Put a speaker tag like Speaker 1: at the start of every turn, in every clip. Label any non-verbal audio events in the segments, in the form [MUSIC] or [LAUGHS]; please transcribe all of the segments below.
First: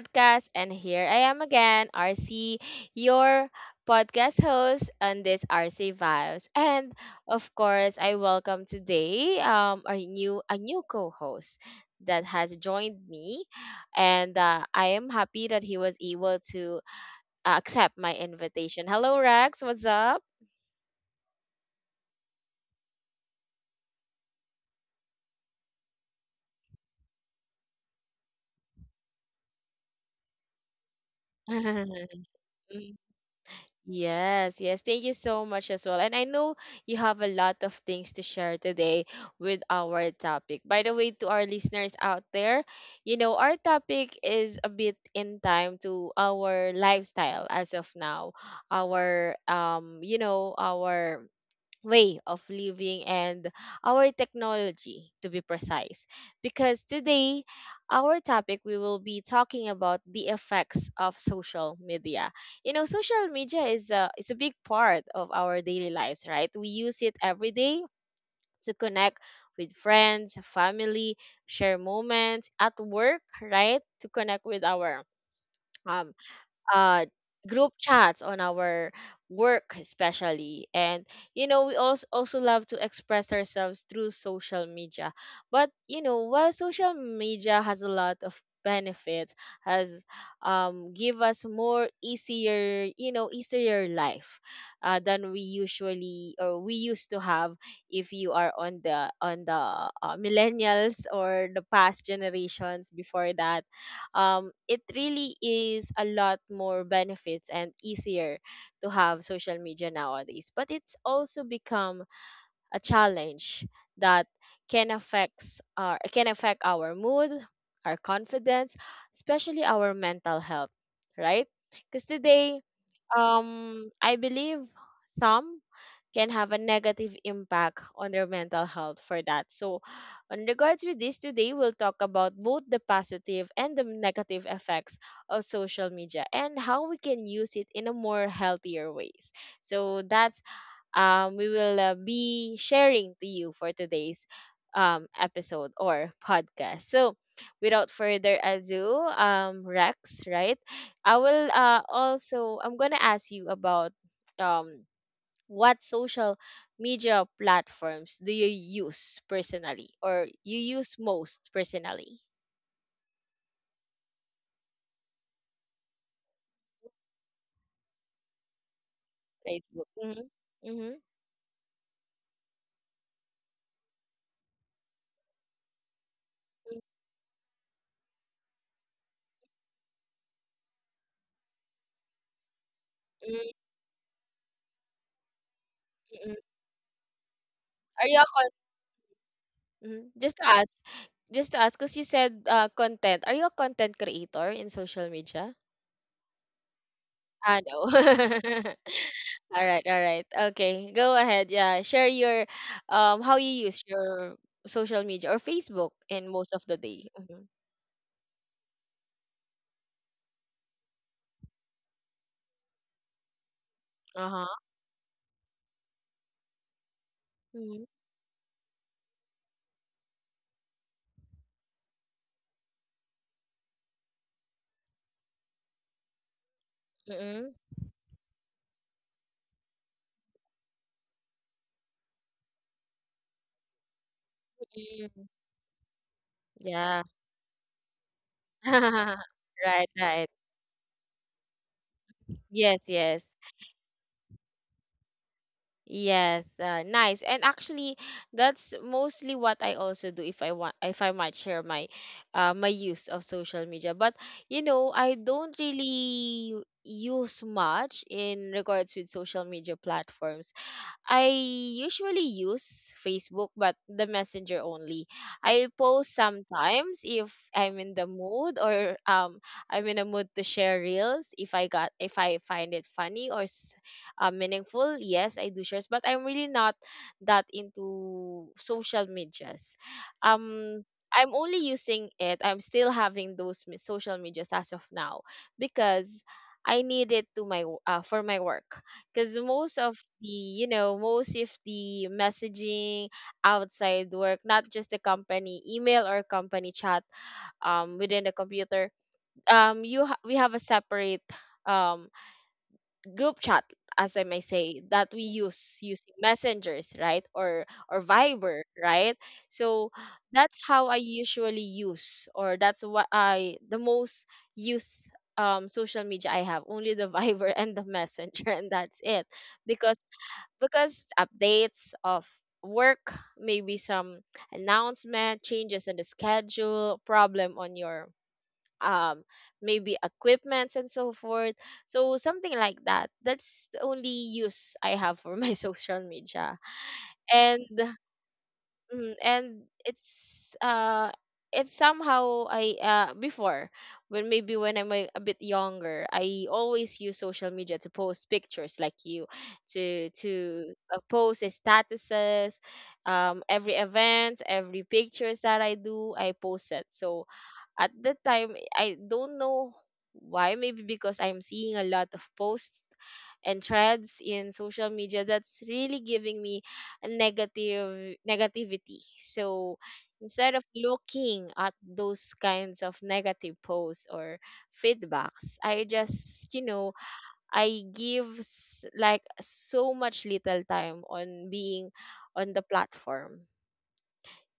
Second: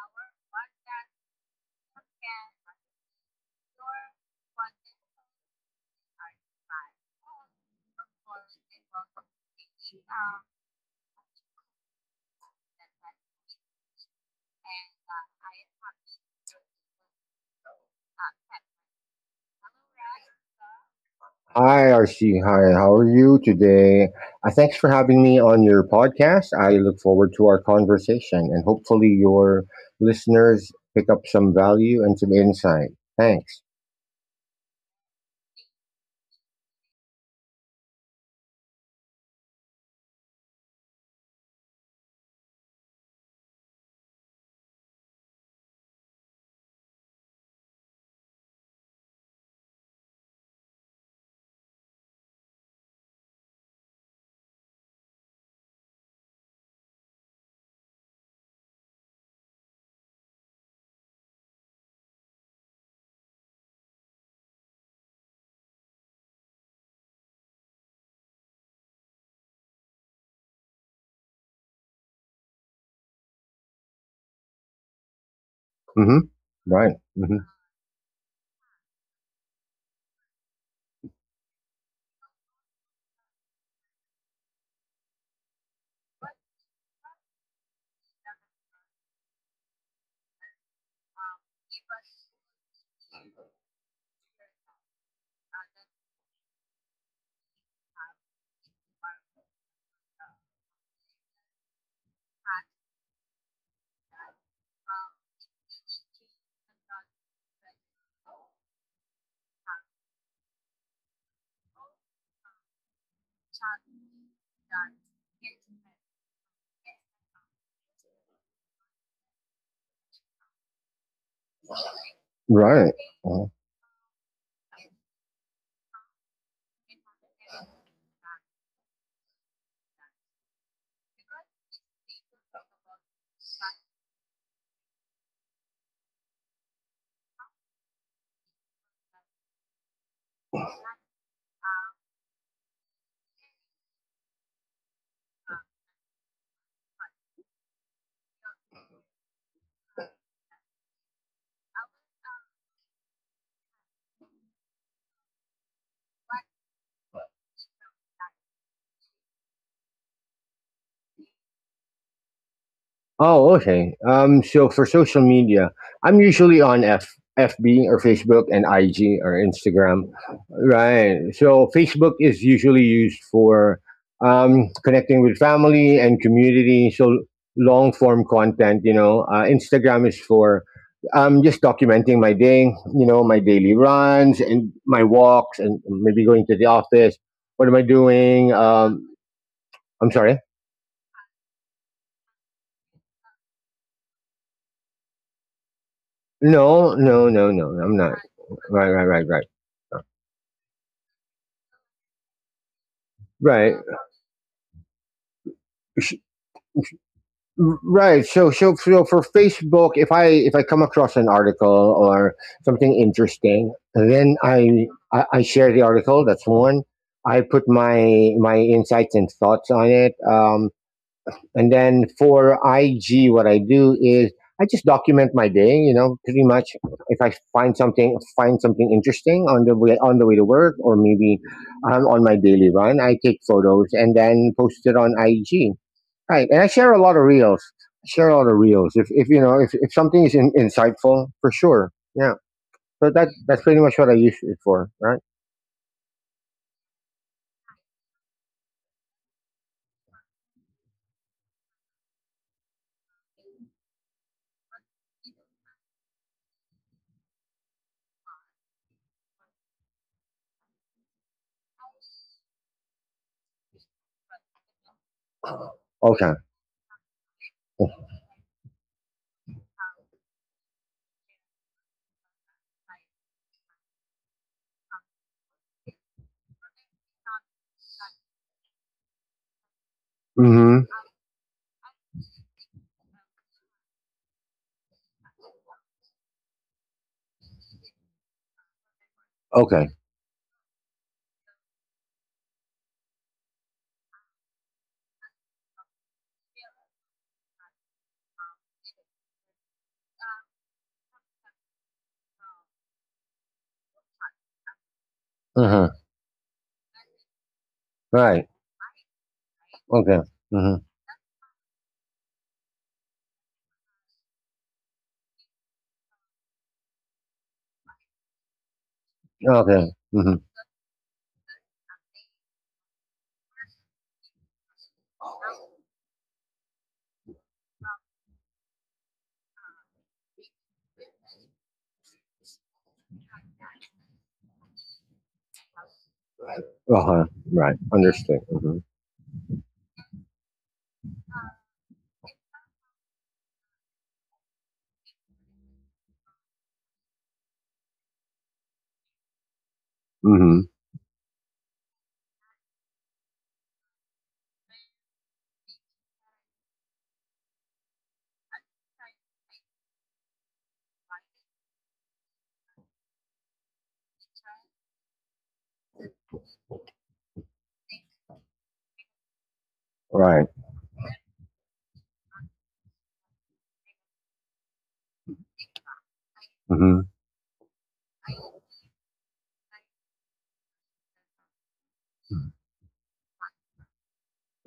Speaker 1: podcast. And here I am again, RC, your podcast host on this RC Vibes. And of course, I welcome today our new a new co-host that has joined me, and I am happy that he was able to accept my invitation. Hello, Rex. What's up?
Speaker 2: Hi, RC. Hi, how are you today? Thanks for having me on your podcast. I look forward to our conversation and hopefully your listeners pick up some value and
Speaker 1: [LAUGHS]
Speaker 2: some insight. Thanks.
Speaker 1: Yes, yes. Thank you so much as well. And I know you have a lot of things to share today with our topic. By the way, to our listeners out there, you know, our topic is a bit in time to our lifestyle as of now. Our you know, our way of living and our technology to be precise, because today our topic, we will be talking about the effects of social media. You know, social media is a big part of our daily lives, right? We use it every day to connect with friends, family, share moments at work, right, to connect with our
Speaker 2: Mm-hmm.
Speaker 1: um
Speaker 2: Right.
Speaker 1: uh group chats on our work especially. And you know, we also love to express ourselves through social media. But you know, while social media has a lot of benefits, has give us more easier, you know, easier life than we usually or we used to have, if you are on the millennials or the past generations before that, it really is a lot more benefits and easier to have social media nowadays. But it's also become a challenge that can affect our mood, our confidence, especially our mental health, right? Because today,
Speaker 2: Right.
Speaker 1: I believe some can have a negative impact on their mental health for that. So, in regards with this, today we'll talk about both the positive and the negative effects of social media and how we can use it in a more healthier ways. So that's we will be sharing to you for today's episode or podcast. So without further ado, Rex, right? I will also, I'm gonna ask you about um what social media platforms do you use personally or you use most personally?
Speaker 2: Oh, okay. So for social media, I'm usually on F FB or Facebook and IG or
Speaker 1: Facebook.
Speaker 2: Instagram.
Speaker 1: Mm-hmm. Mm-hmm.
Speaker 2: Right. So Facebook is usually used for connecting with family and community. So long form content, Instagram is for just documenting my day, you know, my
Speaker 1: Mm-hmm.
Speaker 2: daily runs and my walks and maybe going to the office. What am I
Speaker 1: Are you a
Speaker 2: doing?
Speaker 1: con-
Speaker 2: I'm
Speaker 1: Mhm.
Speaker 2: sorry.
Speaker 1: Just to ask, just to ask, because you said content. Are you a content creator in social media?
Speaker 2: No, no, no,
Speaker 1: Ah,
Speaker 2: no.
Speaker 1: no.
Speaker 2: I'm not.
Speaker 1: [LAUGHS]
Speaker 2: Right, right, right, right.
Speaker 1: All right, all right. Okay, go ahead. Yeah, share your how you
Speaker 2: Right.
Speaker 1: use your social media or Facebook
Speaker 2: Sh-
Speaker 1: in most of the day. Mm-hmm.
Speaker 2: Right. So for Facebook, if I come across an article or something interesting,
Speaker 1: Uh
Speaker 2: then
Speaker 1: huh.
Speaker 2: I share the article. That's one. I put
Speaker 1: Mm-hmm.
Speaker 2: my insights and thoughts on it. And then for IG, what I do is I just document my day. You know, pretty much if I find something interesting on the way to work or maybe on my daily run, I take photos and then post it on
Speaker 1: Mm-hmm.
Speaker 2: IG. Right, and I share a
Speaker 1: Yeah.
Speaker 2: lot of reels. I share a lot of reels. If you
Speaker 1: [LAUGHS]
Speaker 2: know if
Speaker 1: Right,
Speaker 2: something
Speaker 1: right.
Speaker 2: is insightful, for sure. Yeah.
Speaker 1: Yes,
Speaker 2: So that
Speaker 1: yes.
Speaker 2: that's pretty much what I use it for. Right.
Speaker 1: Yes, nice. And actually, that's mostly what I also do. If I want, if I might share my my use of social media. But you know, I don't really use much in regards with social media platforms. I usually use Facebook, but the Messenger only. I post
Speaker 2: Okay.
Speaker 1: sometimes if I'm in the mood, or I'm in a mood to share reels. If I got, if I find it funny or meaningful, yes, I do shares. But I'm really not that into social medias.
Speaker 2: Mm-hmm.
Speaker 1: Um. I'm only using it. I'm still having social medias as of now because I need it to for my work because most
Speaker 2: Okay.
Speaker 1: of the you know most of the messaging outside work, not just the company email or company chat within the computer, we have a separate um group chat, as I may say, that we
Speaker 2: Uh
Speaker 1: use
Speaker 2: huh.
Speaker 1: using messengers, right, or
Speaker 2: Right.
Speaker 1: Viber, right? So
Speaker 2: Okay.
Speaker 1: that's
Speaker 2: Mm-hmm.
Speaker 1: how I usually use, or that's what I the most use social media. I have only the [LAUGHS] Viber and the messenger, and that's it
Speaker 2: Okay.
Speaker 1: because
Speaker 2: Mm-hmm.
Speaker 1: updates of work, maybe some announcement, changes in the schedule, problem on your um maybe equipments and so forth. So something like that. That's the only use I have for my [LAUGHS] social media.
Speaker 2: Uh-huh. Right.
Speaker 1: And
Speaker 2: Understood.
Speaker 1: mm, and it's uh it's somehow, I before, when maybe when I'm a bit younger, I always use social media to post pictures like you, to to
Speaker 2: Hmm
Speaker 1: uh, post statuses, every event, every pictures that I do, I post it. So at that time, I don't know why, maybe because I'm seeing a lot of posts and threads in social media that's really giving me a negative negativity. So
Speaker 2: Right.
Speaker 1: instead of looking at those kinds of negative posts or feedbacks, I just you know
Speaker 2: hmm
Speaker 1: I give like so much little time on being on the platform.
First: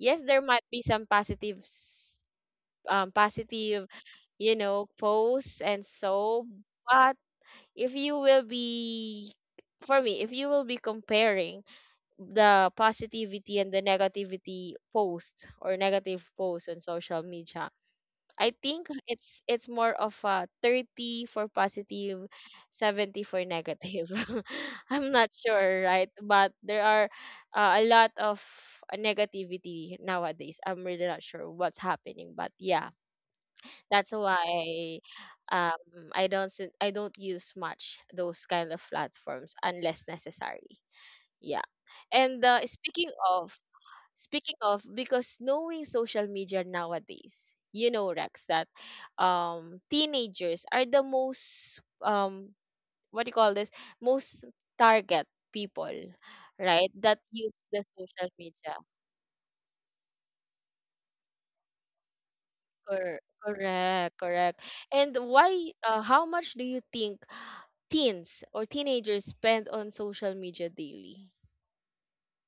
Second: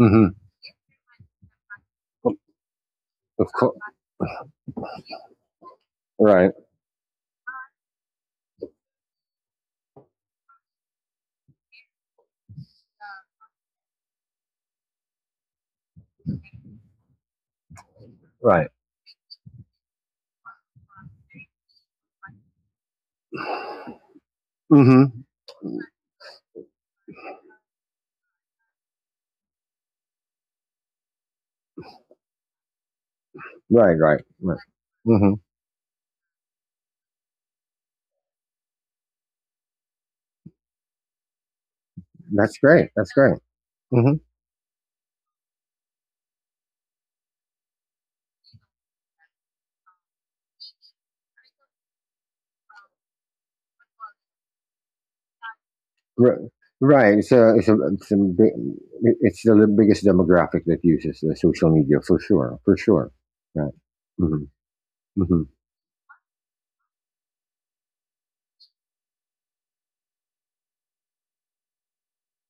Speaker 1: Yes, there might be some
Speaker 2: Of course.
Speaker 1: positive, you know, posts and so.
Speaker 2: Right.
Speaker 1: But if you will be, for me, if you will be comparing the positivity and the negativity post or negative post on social media, I
Speaker 2: Right.
Speaker 1: think it's more of a 30 for positive, 70 for negative. [LAUGHS] I'm
Speaker 2: hmm
Speaker 1: not sure, right? But there are a lot of negativity nowadays. I'm really not sure what's happening, but yeah,
Speaker 2: Right.
Speaker 1: that's
Speaker 2: Right. Right.
Speaker 1: why
Speaker 2: hmm
Speaker 1: I don't use much those kind of platforms unless necessary. Yeah. And
Speaker 2: That's great. That's great. hmm
Speaker 1: speaking of, because knowing social media nowadays, you know, Rex, that teenagers are the most what do you call this? Most target people, right,
Speaker 2: Right.
Speaker 1: that
Speaker 2: It's a,
Speaker 1: use
Speaker 2: it's a,
Speaker 1: the
Speaker 2: it's a
Speaker 1: social
Speaker 2: big,
Speaker 1: media.
Speaker 2: it's the biggest demographic that uses the social media for sure. For sure. Right.
Speaker 1: Correct,
Speaker 2: hmm
Speaker 1: correct. And
Speaker 2: hmm
Speaker 1: how much do you think teens or teenagers spend on social media daily?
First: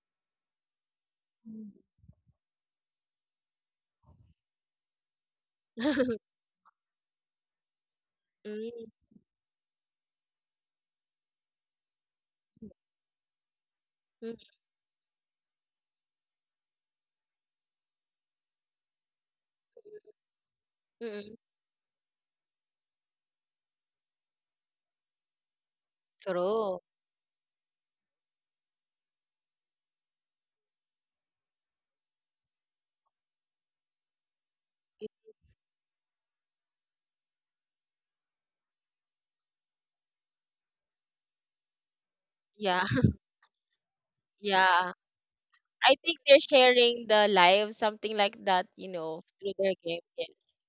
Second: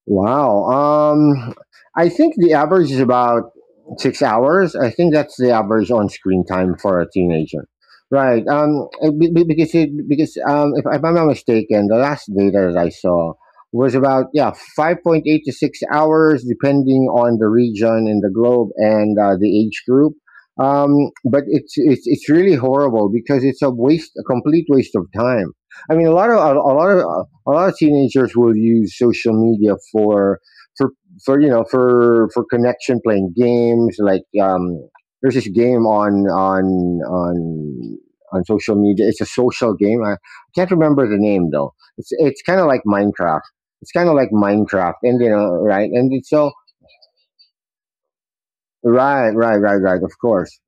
Speaker 2: Wow.
Speaker 1: Mm.
Speaker 2: I think the average is about 6 hours. I think that's the average on
Speaker 1: [LAUGHS]
Speaker 2: screen time for a teenager. Right.
Speaker 1: Mm,
Speaker 2: Because if I'm not mistaken, the last data that I saw was about
Speaker 1: mm,
Speaker 2: yeah 5.8 to 6 hours, depending on the region in the globe and the age group. Um,
Speaker 1: mm,
Speaker 2: but it's really horrible because it's a waste, a complete waste of time. I mean,
Speaker 1: true.
Speaker 2: a lot of teenagers will use social media for for you know for connection playing games like there's this game on on social media. It's a social game. I can't remember the name though. It's kind of like
Speaker 1: Yeah, [LAUGHS]
Speaker 2: Minecraft, it's kind of like
Speaker 1: yeah.
Speaker 2: Minecraft, and you know, right,
Speaker 1: I
Speaker 2: and
Speaker 1: think
Speaker 2: it's
Speaker 1: they're
Speaker 2: so
Speaker 1: sharing the live, something like that, you know,
Speaker 2: right,
Speaker 1: through
Speaker 2: right,
Speaker 1: their
Speaker 2: right, right,
Speaker 1: games.
Speaker 2: of course.
Speaker 1: Yes.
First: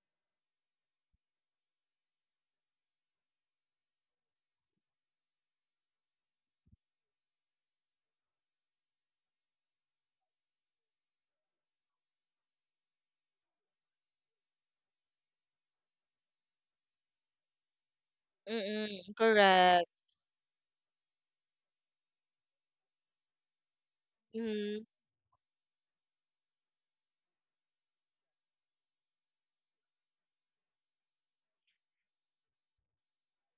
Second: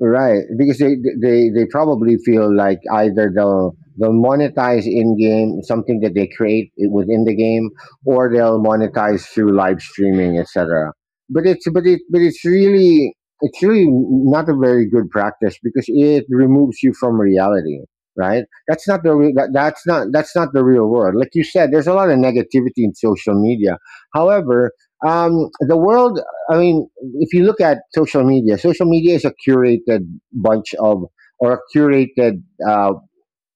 Speaker 2: Right, because they probably feel like either they'll monetize in game something that they create within the game, or they'll monetize through live streaming, etc. But it's really not a very good practice because it removes you from reality. Right,
Speaker 1: Mm-mm, correct.
Speaker 2: that's not, that's not the real world. Like you said, there's a lot of negativity in social media. However,
Speaker 1: Mm-mm,
Speaker 2: the world I mean, if you look at social media is a curated bunch of or a curated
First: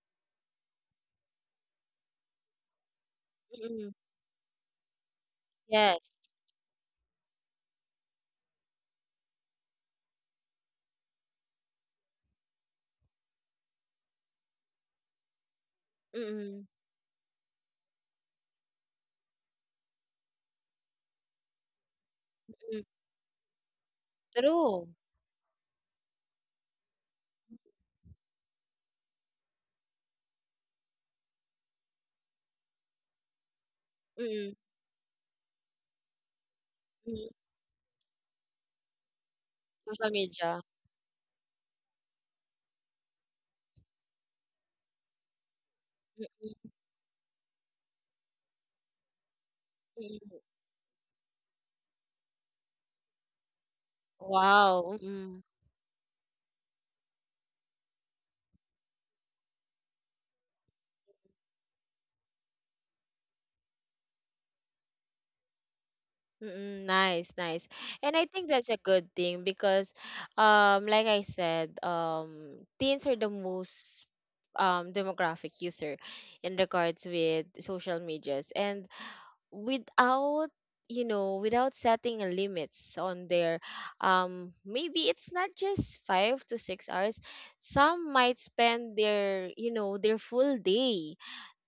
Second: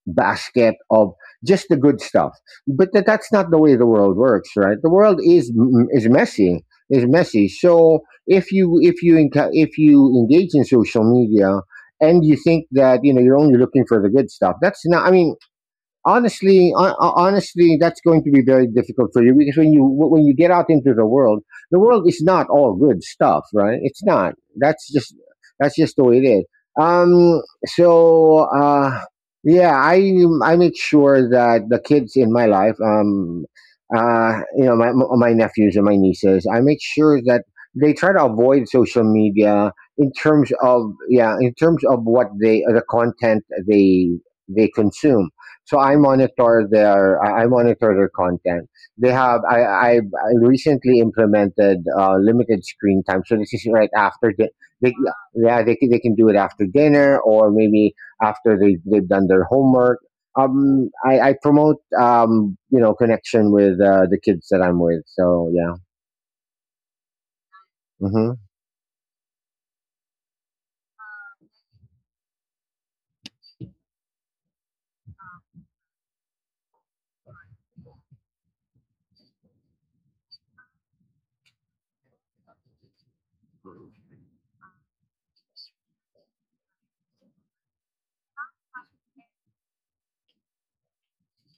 Speaker 2: basket of just the good stuff. But that's not the way the
Speaker 1: mm-mm,
Speaker 2: world works, right? The world is is
Speaker 1: yes.
Speaker 2: messy, is messy. So if you engage in social media and you think that you know you're only looking for the good stuff, that's not. I mean,
Speaker 1: Mm-mm,
Speaker 2: honestly, that's going to be very difficult for you because when you get out into the world is not all
Speaker 1: mm,
Speaker 2: good stuff, right? It's not.
Speaker 1: true.
Speaker 2: That's just the way it is. So yeah, I make sure that the kids in my life,
Speaker 1: Mm-mm,
Speaker 2: you know, my nephews and my nieces, I make sure
Speaker 1: mm,
Speaker 2: that they try to avoid social media
Speaker 1: social
Speaker 2: in terms
Speaker 1: media.
Speaker 2: of, yeah, in terms of what they the content they consume. So I monitor their, I monitor their content. They have
Speaker 1: Mm-mm.
Speaker 2: I recently implemented limited screen time, so this is right after
Speaker 1: Wow.
Speaker 2: they,
Speaker 1: Mm-mm.
Speaker 2: yeah, they can do it after dinner or maybe after they've done their homework. I promote you know connection with the kids that I'm with. So yeah,
Speaker 1: Mm, nice, nice. And I think
Speaker 2: hmm
Speaker 1: that's a good thing because like I said, teens are the most demographic user in regards with social medias. And without, you know, without setting a limits on their, maybe it's not just 5 to 6 hours, some might spend their, you know, their full day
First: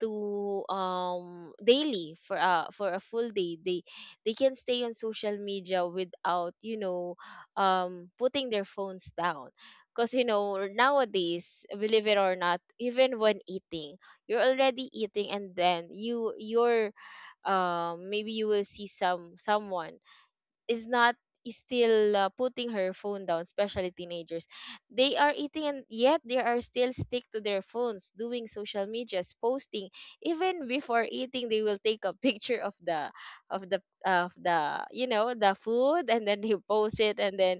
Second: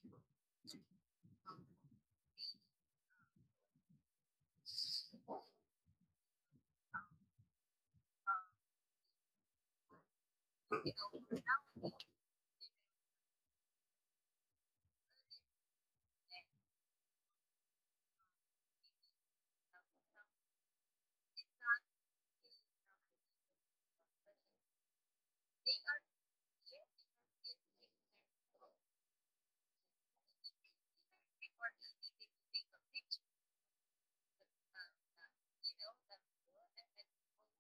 Speaker 1: to daily for a full day. They can stay on social media without, you know, putting their phones down. Because you know, nowadays, believe it or not, even when eating, you're already eating, and then you're maybe you will see someone is not, is still putting her phone down, especially teenagers. They are eating and yet they are still stick to their phones, doing social medias, posting. Even before eating, they will take a [LAUGHS] picture of the of the of the you know the food, and then they post it, and then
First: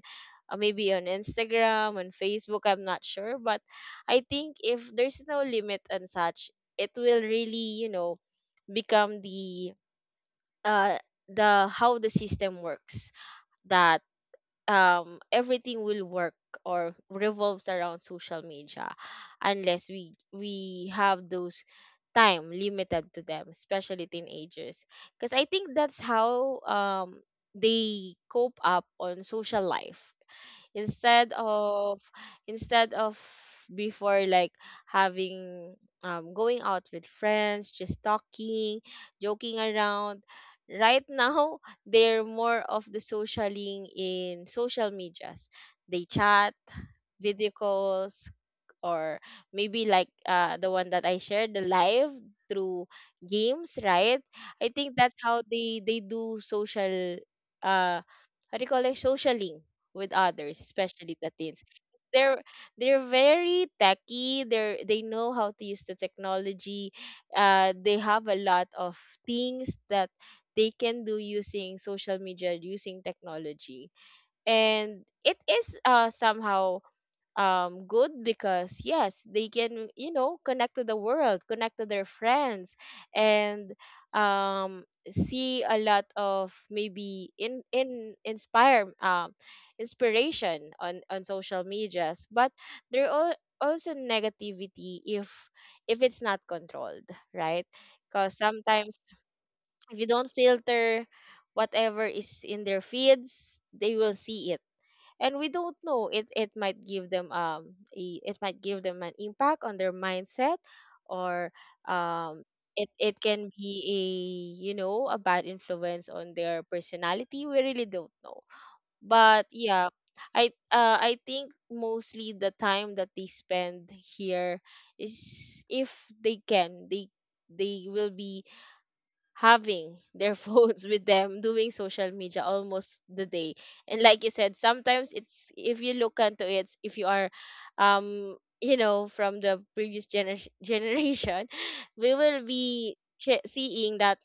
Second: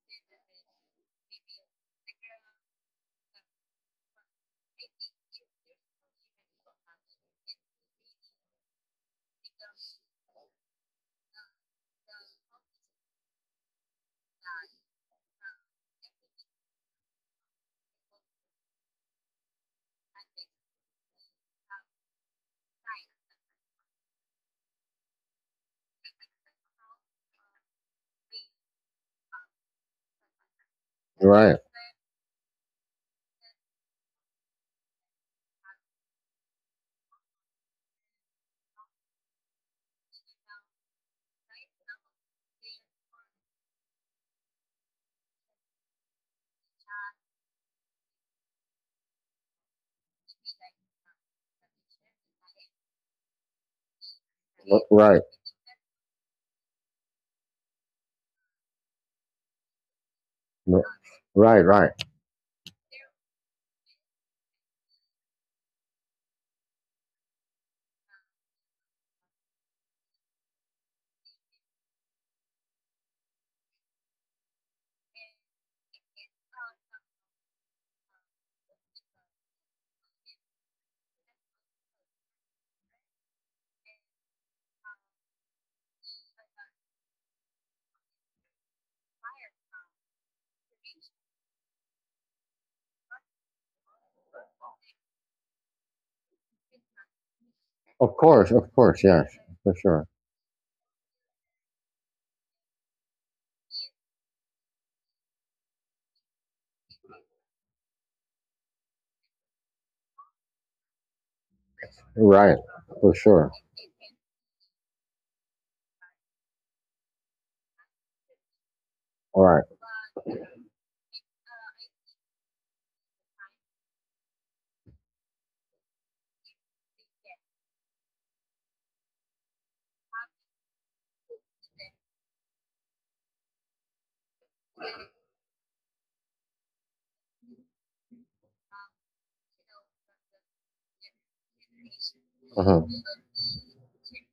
Speaker 1: maybe on Instagram, on Facebook. I'm not sure, but I think if there's no limit and such, it will really, you know, become uh the how the system works, that everything will work or revolves around social media, unless we have those time limited to them, especially teenagers. Because I think that's how they cope up on social life instead
Speaker 2: right,
Speaker 1: of, instead of before, like, having going out with friends, just talking, joking around. Right now [LAUGHS] they're more of the socialing in social medias. They chat, video calls, or maybe like the one that I shared, the live through games, right? I think that's
Speaker 2: right,
Speaker 1: how they do social, uh how do you call it, socialing with others,
Speaker 2: right,
Speaker 1: especially the
Speaker 2: right.
Speaker 1: teens.
Speaker 2: Right.
Speaker 1: They're they're very techy. They know how to use the technology. They have a lot of things that they can do using social media, using technology, and it is somehow good, because yes, they can, you know, connect to the world, connect to their friends, and um see a lot of maybe in inspire inspiration on social medias. But there are also negativity if it's not controlled, right? Because
Speaker 2: Of
Speaker 1: sometimes
Speaker 2: course, yes, for
Speaker 1: if
Speaker 2: sure,
Speaker 1: you don't filter whatever is in their feeds, they will see it, and we don't know, it might give them it might give them an impact on their mindset, or um
Speaker 2: right,
Speaker 1: it
Speaker 2: for
Speaker 1: it
Speaker 2: sure.
Speaker 1: can be, a you know, a bad influence on their personality. We really don't know,
Speaker 2: All
Speaker 1: but
Speaker 2: right.
Speaker 1: yeah, I think mostly the time that they spend here is, if they can, they will be having their [LAUGHS] phones with them, doing social media almost the day. And like you said, sometimes it's, if you look into it, if you are, you know, from the previous [LAUGHS] generation, we will
Speaker 2: hmm
Speaker 1: be seeing that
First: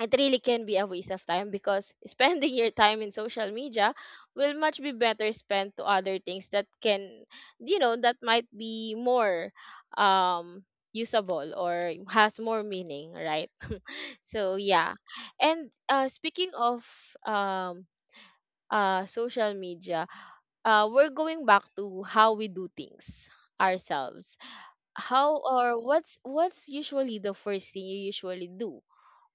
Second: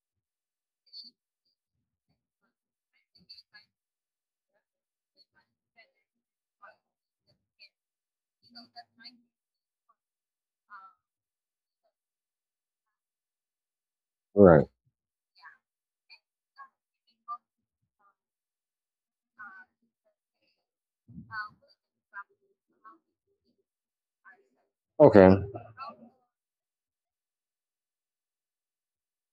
Speaker 1: it really can be a waste of time because [LAUGHS] spending your time in social media will much be better spent to other things that can, you know, that might be more um usable or has more meaning, right? So
Speaker 2: Right.
Speaker 1: yeah. And speaking of um social media, we're going back to how we do things ourselves.
Speaker 2: Okay.
Speaker 1: How, or what's usually the first thing you usually do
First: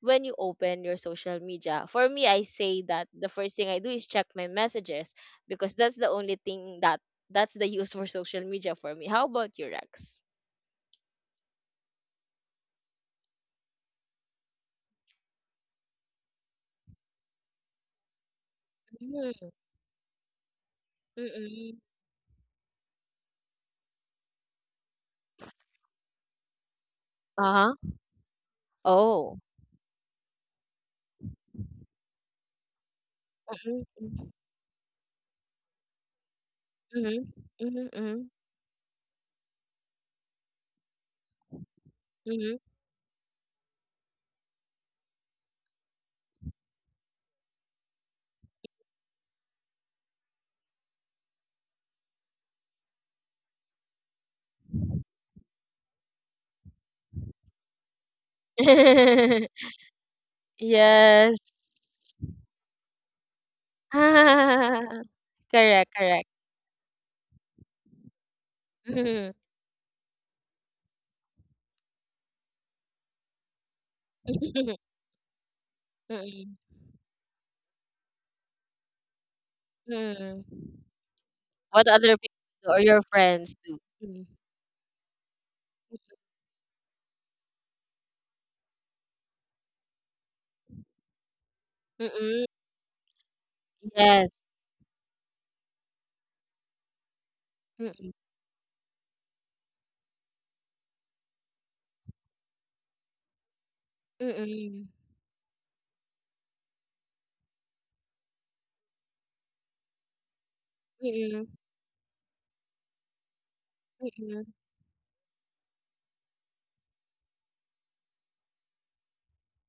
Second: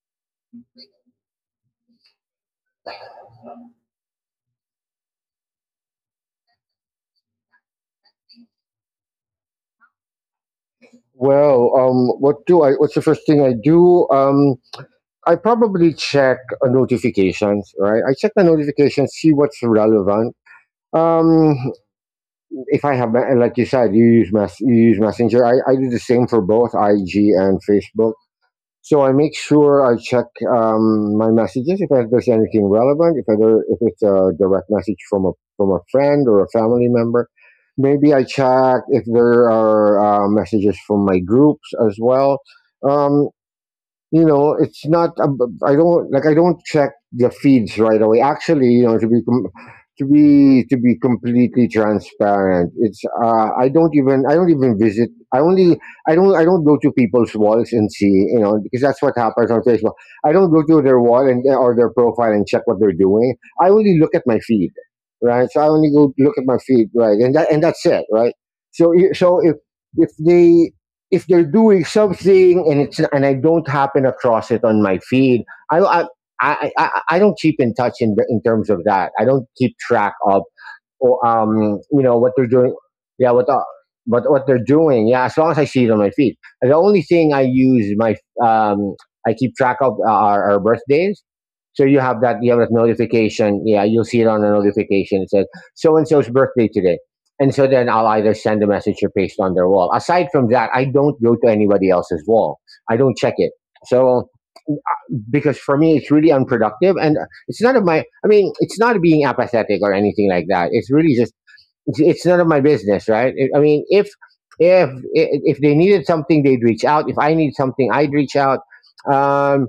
Speaker 1: when you open your social media? For me, I say that the first thing I do is check my messages because that's the only thing that that's the use for social media for me. How about you, Rex?
Speaker 2: Well, what do I? What's the first thing I do? I probably check notifications. Right. I check the notifications, see
Speaker 1: Mm,
Speaker 2: what's relevant.
Speaker 1: mm,
Speaker 2: Um,
Speaker 1: mm.
Speaker 2: if I have, like you said, you use you use Messenger. I do the same for both IG and
Speaker 1: Uh-huh.
Speaker 2: Facebook. So I make
Speaker 1: Oh.
Speaker 2: sure I check my messages if there's anything relevant. If it's
Speaker 1: Mm-hmm.
Speaker 2: a direct message from a friend or a family member, maybe I
Speaker 1: Mm-hmm.
Speaker 2: check if there are messages from my groups as well.
Speaker 1: Mm-hmm.
Speaker 2: Um, you know, it's not. Ab- I don't like. I don't check the feeds right away. Actually, you know, to be completely transparent, it's. I don't even. I don't even visit. I only. I don't. I don't go to people's walls and see. You know, because that's what happens on
Speaker 1: [LAUGHS]
Speaker 2: Facebook. I don't go to their wall
Speaker 1: Yes.
Speaker 2: and or their profile and check what they're doing. I only look at my feed,
Speaker 1: Ah,
Speaker 2: right? So I
Speaker 1: correct,
Speaker 2: only go
Speaker 1: correct.
Speaker 2: look at my feed, right? And that's it, right? So
Speaker 1: Mhm.
Speaker 2: if they if they're doing something and it's and I don't happen across it on
Speaker 1: [LAUGHS]
Speaker 2: my feed, I I
Speaker 1: Mm,
Speaker 2: I don't keep in touch in terms of that. I don't keep track
Speaker 1: mm.
Speaker 2: of or
Speaker 1: What
Speaker 2: you
Speaker 1: other
Speaker 2: know
Speaker 1: people
Speaker 2: what they're
Speaker 1: do
Speaker 2: doing.
Speaker 1: or your
Speaker 2: Yeah, what
Speaker 1: friends
Speaker 2: the
Speaker 1: do? Mm.
Speaker 2: what they're doing. Yeah, as long as I see it on my feed. And the only thing I use my um, I keep track of are birthdays. So
Speaker 1: Mm-mm.
Speaker 2: you have that notification. Yeah, you'll see it
Speaker 1: Yes.
Speaker 2: on a notification. It says so and so's birthday today. And so then I'll
Speaker 1: Mm-mm.
Speaker 2: either send a message or paste on their wall. Aside from that, I don't go to anybody else's wall. I don't check it. So
Speaker 1: Mm-mm.
Speaker 2: because for me it's really unproductive and it's none of my, I mean, it's not being apathetic or anything like that. It's really just
Speaker 1: Mm-mm.
Speaker 2: it's none of my business, right? I mean,
Speaker 1: Mm-mm.
Speaker 2: if they needed something, they'd reach out. If I need something, I'd reach out. Um,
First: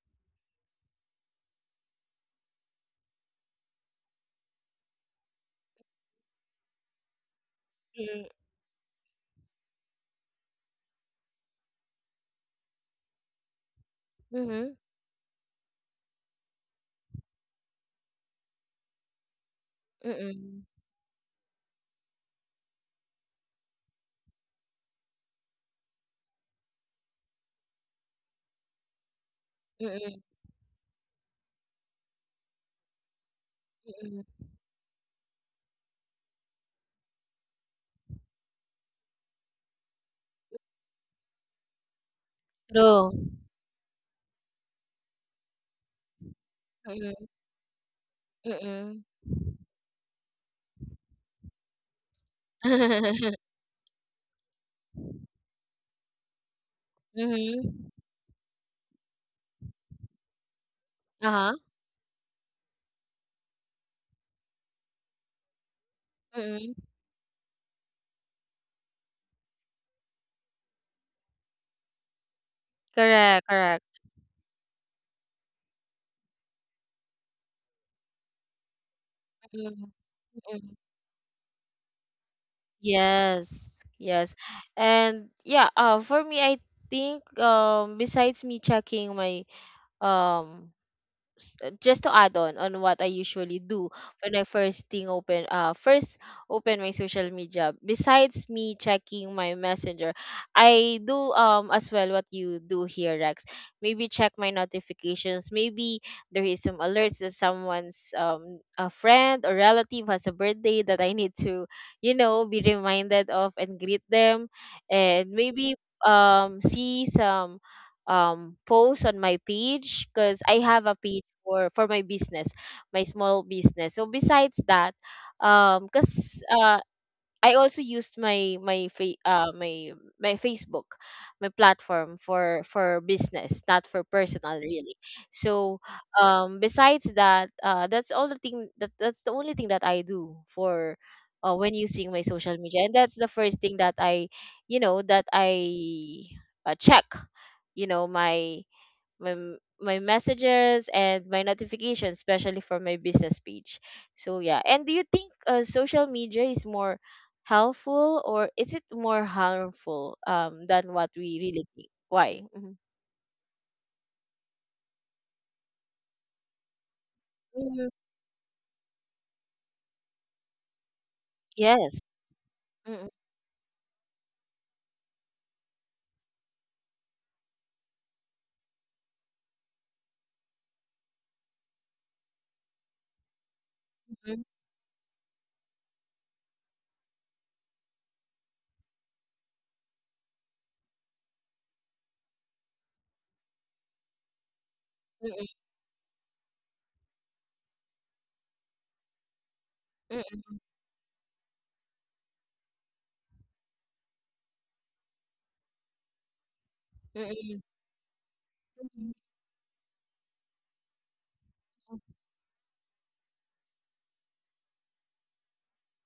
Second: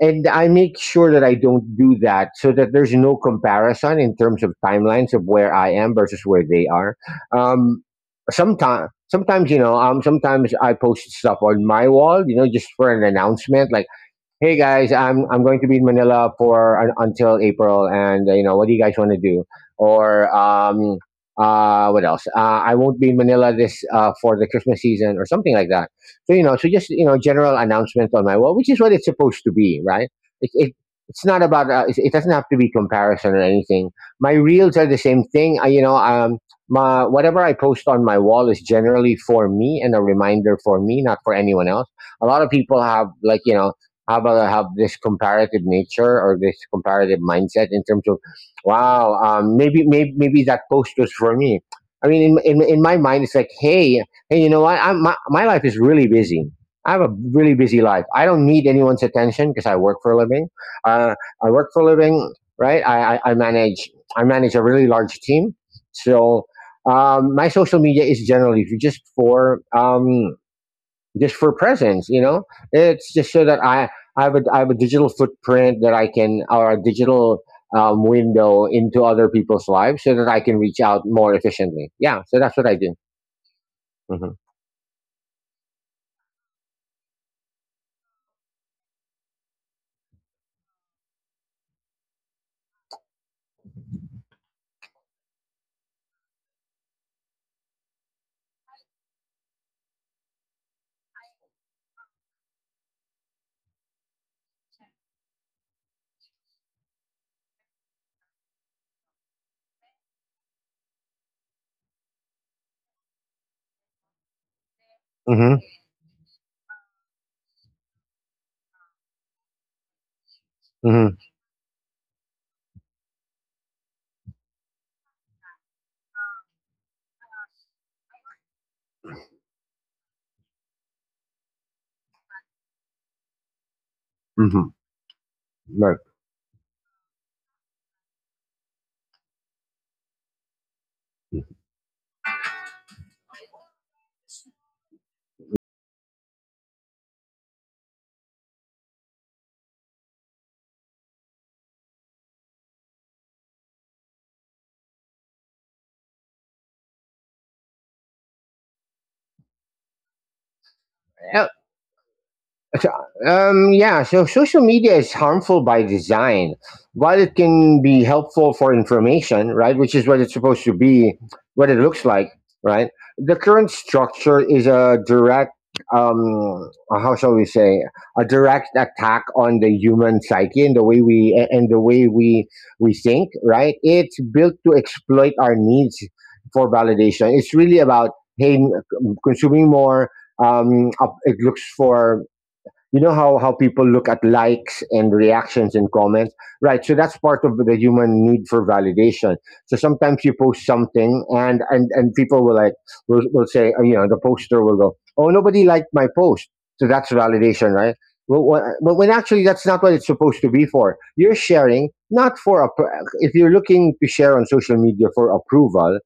Speaker 2: and I make sure that I don't do that so that there's no comparison in terms of timelines of where I am versus where they are. Um,
Speaker 1: Mm-mm.
Speaker 2: Sometimes sometimes I post stuff on my wall, you know, just for an announcement, like hey
Speaker 1: Mhm.
Speaker 2: guys, I'm going to be in Manila for until April, and you know, what do you guys want to do? Or
Speaker 1: Mm-mm.
Speaker 2: what else? I won't be in Manila this for the Christmas season, or something like that. So you know, so just you know, general announcement on my wall, which is what it's supposed to be, right?
Speaker 1: Mm-mm.
Speaker 2: It, it it's not about it doesn't have to be comparison or anything.
Speaker 1: Mm-mm.
Speaker 2: My reels are the same thing. My whatever I post on my wall is generally for me and a reminder for me, not for anyone else. A lot of people have,
Speaker 1: True.
Speaker 2: like, you know how about I have this comparative nature or this comparative
Speaker 1: Mm-mm.
Speaker 2: mindset in terms of,
Speaker 1: Mm-mm.
Speaker 2: wow, maybe that post was for me. I mean, in my mind, it's
Speaker 1: [LAUGHS]
Speaker 2: like, hey, you know what? My my life is really busy. I have a really busy
Speaker 1: Mhm.
Speaker 2: life. I don't need anyone's attention because I work for a living. Uh, I
Speaker 1: Uh-huh.
Speaker 2: work for a living, right? I manage, I manage a really large team, so
Speaker 1: Mm-mm.
Speaker 2: my social media is generally just for presence, you know, it's just so
Speaker 1: Correct,
Speaker 2: that
Speaker 1: correct.
Speaker 2: I have I have a digital footprint that I can or a digital window into other people's lives so that I can
Speaker 1: Mm-mm.
Speaker 2: reach out more efficiently. Yeah, so that's what I do.
Speaker 1: Yes, yes.
Speaker 2: hmm
Speaker 1: And yeah, for me I think besides me checking my um just to add on what I usually do when I first open my social media besides me checking my messenger, I do as well what you do here, Rex. Maybe check my notifications. Maybe there is some alerts that someone's, a friend or relative, has a birthday that I need to, you know, be reminded of and greet them. And
Speaker 2: hmm
Speaker 1: maybe see some post on my page because I have a
Speaker 2: hmm
Speaker 1: page for my business, my small business. So besides that, because I also used my my my Facebook, my platform for business, not for personal
Speaker 2: hmm
Speaker 1: really. So
Speaker 2: right.
Speaker 1: besides that, that's the only thing that I do for, when using my social media, and that's the first thing that I, you know, that I check, you know, my my messages and my notifications, especially for my business page. So yeah, and do you think social media is more helpful or is it more harmful than what we really think? Why? Mhm.
Speaker 2: So, yeah, so social media is harmful by design. While it can
Speaker 1: Mm,
Speaker 2: be helpful for information, right, which is what it's supposed to be, what it
Speaker 1: yes.
Speaker 2: looks like, right,
Speaker 1: Mm,
Speaker 2: the current structure is a direct, how shall we say, a direct attack on the human psyche and the way we think, right? It's
Speaker 1: mm,
Speaker 2: built to exploit our needs for validation. It's really about hey, m- consuming more. It looks for you know how people look at likes and
Speaker 1: mm,
Speaker 2: reactions and comments, right, so that's part of the human need for validation. So sometimes you
Speaker 1: mm,
Speaker 2: post something and and people will like, will say you know, the poster will go, "Oh, nobody liked my post," so that's
Speaker 1: mm, mm, mm,
Speaker 2: validation, right? Well, when, but when actually that's not what it's supposed to be for. You're sharing
Speaker 1: mm,
Speaker 2: not for a, if you're looking to share on social media for approval,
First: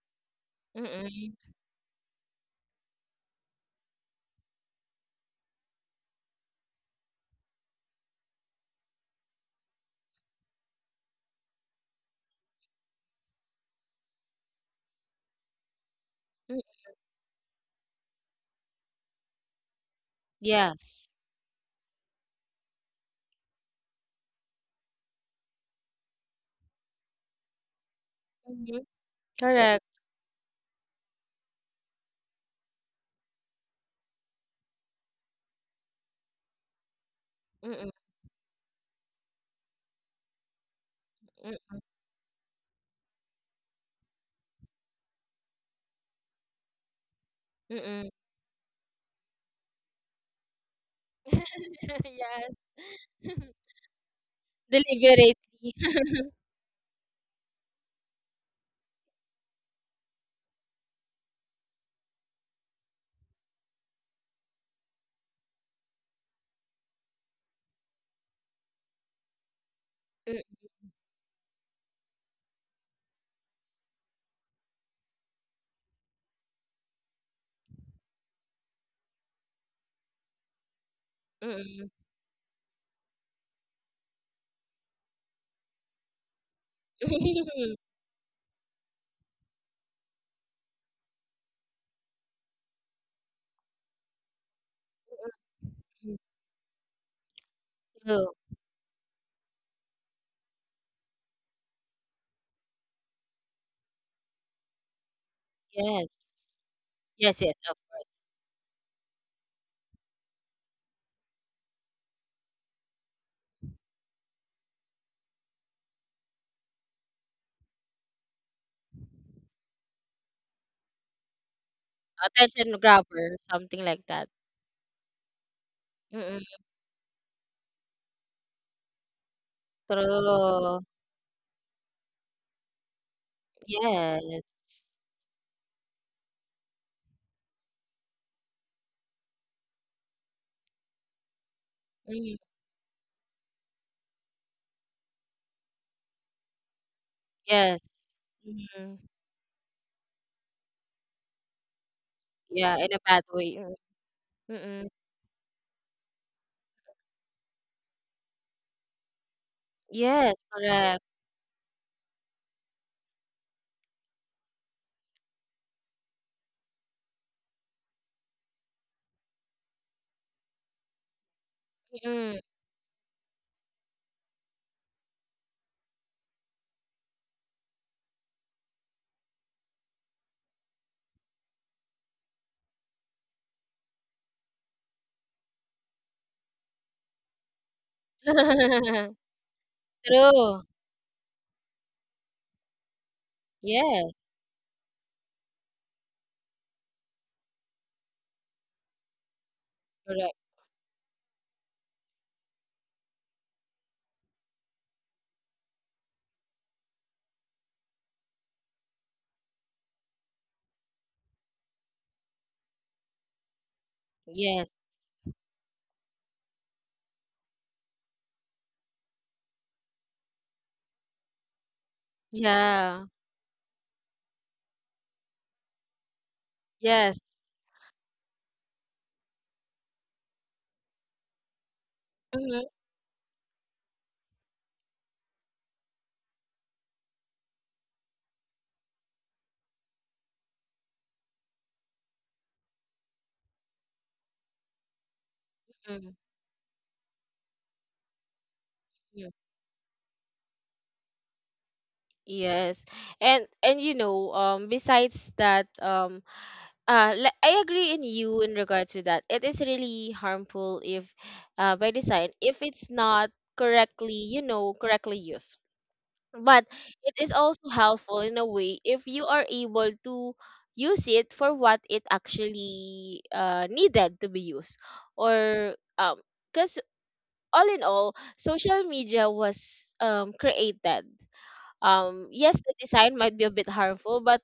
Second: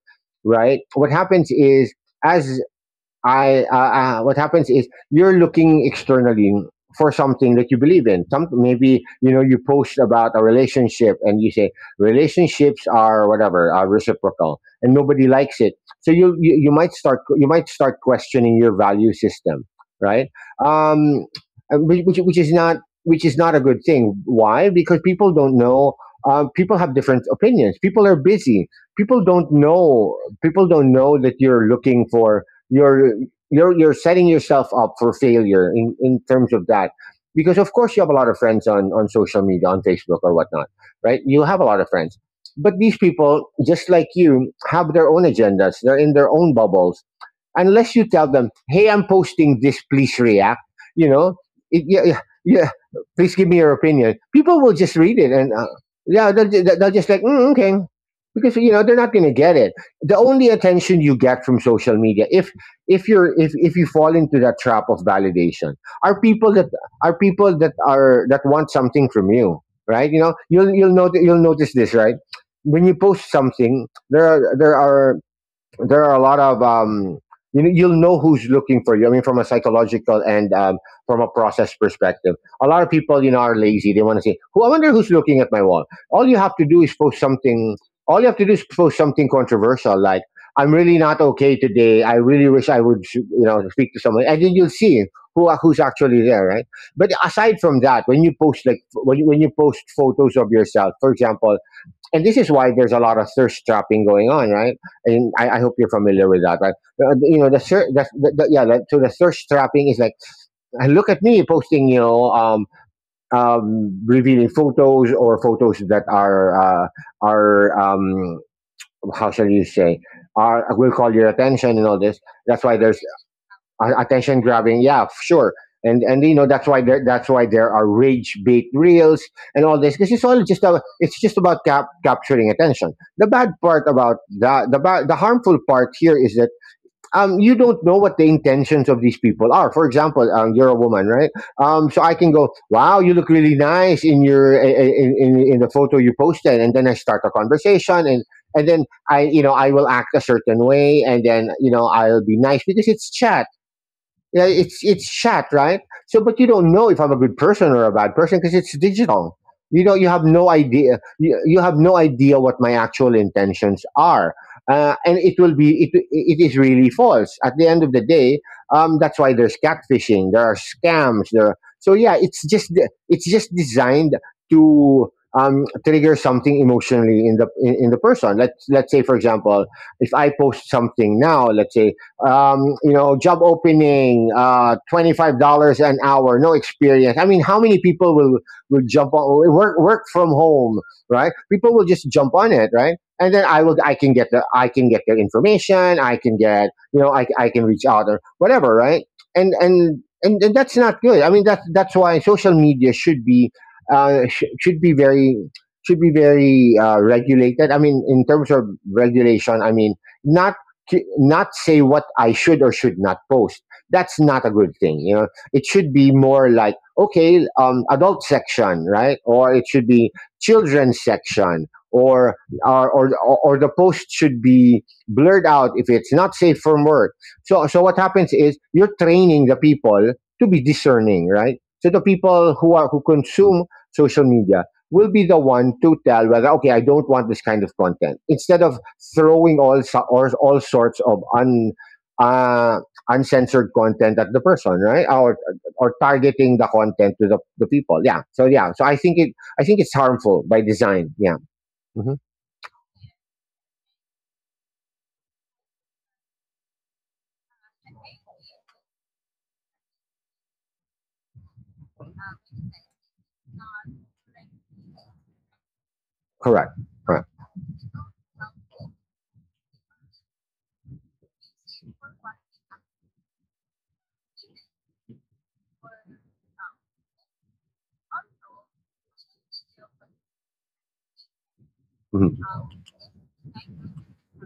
Speaker 2: right,
Speaker 1: mm,
Speaker 2: what
Speaker 1: mm,
Speaker 2: happens is, as I what happens is you're looking externally for something that you believe in. Some, maybe you know, you post about a relationship and you say relationships are whatever, are reciprocal, and nobody likes it. So
Speaker 1: mm.
Speaker 2: you might start, you might start questioning your value system, right?
Speaker 1: Yes.
Speaker 2: Um, and which is not, which is not a good thing. Why? Because people don't know. People have different opinions. People are busy.
Speaker 1: Mhm.
Speaker 2: People don't
Speaker 1: Correct.
Speaker 2: know. People don't know that you're looking for, you're, you're setting yourself up for failure in terms of that, because of
Speaker 1: Mm-mm,
Speaker 2: course you have a lot of friends on social media, on Facebook or whatnot, right? You have a
Speaker 1: mm-mm,
Speaker 2: lot of friends, but these people, just like you, have their own agendas. They're in their own bubbles,
Speaker 1: mm,
Speaker 2: unless
Speaker 1: mm,
Speaker 2: you
Speaker 1: mm.
Speaker 2: tell them, "Hey, I'm posting this. Please react." You know, it, yeah,
Speaker 1: [LAUGHS]
Speaker 2: yeah,
Speaker 1: Yes.
Speaker 2: yeah. Please
Speaker 1: [LAUGHS]
Speaker 2: give me your opinion. People will just read it,
Speaker 1: Deliberately.
Speaker 2: and
Speaker 1: [LAUGHS]
Speaker 2: yeah, they'll just like, mm, "Okay," because you know they're not going to get it. The only attention you get from social media, if you're, if you fall into that trap of validation, are people that, are people that are, that want something from you, right? You know, you'll notice, you'll notice this, right? When you post something, there are there are a lot of you know, you'll know who's looking for you. I mean, from a psychological and from a process
Speaker 1: Mm,
Speaker 2: perspective, a lot of people, you know, are lazy. They want to say, "Who? I wonder who's looking at my wall." All you have to do is
Speaker 1: mm,
Speaker 2: post
Speaker 1: mm.
Speaker 2: something.
Speaker 1: [LAUGHS]
Speaker 2: All you have to do is post something controversial, like, "I'm really not okay today. I really wish I would, you know, speak to someone," and then you'll see who, who's actually there, right? But aside from that, when you
Speaker 1: True.
Speaker 2: post, like when when you post photos of yourself, for example, and this is why there's a lot of thirst trapping going on, right? And I hope you're
Speaker 1: Yes.
Speaker 2: familiar with that, right? You
Speaker 1: Yes,
Speaker 2: know,
Speaker 1: yes,
Speaker 2: the,
Speaker 1: of
Speaker 2: ser-
Speaker 1: course.
Speaker 2: the yeah, like, so the thirst trapping is like, "Ah, look at me posting, you know, revealing photos, or photos that uh, are how shall you say, are, will call your attention," and all this. That's
Speaker 1: Attention
Speaker 2: why there's
Speaker 1: grabber, something like that.
Speaker 2: attention grabbing. Yeah, sure. And you
Speaker 1: Mm,
Speaker 2: know, that's why there, that's why there are rage bait reels and all this, because it's all just
Speaker 1: true.
Speaker 2: a, it's just about capturing attention. The bad part about that, the
Speaker 1: Yes.
Speaker 2: the harmful part here is that um, you don't know what the intentions of these people are. For example, you're a woman, right? So I can
Speaker 1: Mm,
Speaker 2: go, "Wow, you look really nice in your, in the photo you posted," and then I start a
Speaker 1: yes.
Speaker 2: conversation and. And then
Speaker 1: Mm,
Speaker 2: I, you know, I will act a certain way, and then you know I'll be nice
Speaker 1: yeah,
Speaker 2: because
Speaker 1: in a
Speaker 2: it's
Speaker 1: bad
Speaker 2: chat.
Speaker 1: way. Mm,
Speaker 2: Yeah, it's
Speaker 1: mm.
Speaker 2: it's chat, right? So, but you don't know if I'm a good person or a bad person because it's digital. You know, you have
Speaker 1: Yes,
Speaker 2: no idea.
Speaker 1: correct.
Speaker 2: You have no idea what my actual intentions are, and it will be, it is really false at the end of the day. That's why there's catfishing. There are scams. There. Are, so yeah,
Speaker 1: Mm.
Speaker 2: it's just it's just designed to trigger something emotionally in the, in the person. Let's say, for example, if I post something now, let's say you know, job opening, $25 an hour, no experience. I mean, how many people will jump
Speaker 1: [LAUGHS]
Speaker 2: on, work from
Speaker 1: True.
Speaker 2: home, right? People will just jump on it, right? And then I will,
Speaker 1: Yes,
Speaker 2: I can get their information, I can get, you know, I can reach out or whatever, right?
Speaker 1: correct.
Speaker 2: And that's not good. I mean, that's why social media should be should be very, should be very regulated. I mean, in terms of regulation, I mean not, not say what I should or should not post. That's not a
Speaker 1: Yes.
Speaker 2: good thing. You know, it should be more like, okay, adult section, right? Or it should be children's section, or or
Speaker 1: Yeah.
Speaker 2: or, or the post should be blurred out if it's not safe for work.
Speaker 1: Yes.
Speaker 2: So, so what happens is you're training the people to be discerning, right? So the people
Speaker 1: Mhm,
Speaker 2: who are, who consume social media will be the one to tell whether, okay, I don't want this kind of content, instead of throwing all so- or all sorts of un uh, uncensored content at the person, right, or
Speaker 1: mhm,
Speaker 2: targeting the content to the people. Yeah, so yeah, so
Speaker 1: mhm.
Speaker 2: I think it's harmful by design. Yeah. Hmm.
Speaker 1: Yes. And you know, besides that, um, I agree in you in regards to that. It is really harmful if, by design, if it's not correctly, you know, correctly used. But
Speaker 2: Correct.
Speaker 1: it
Speaker 2: Correct.
Speaker 1: is also helpful in a way if you are able to use it for what it actually, needed to be used, or because all in all, social media was created. Yes,
Speaker 2: Mhm.
Speaker 1: the design might be a bit harmful, but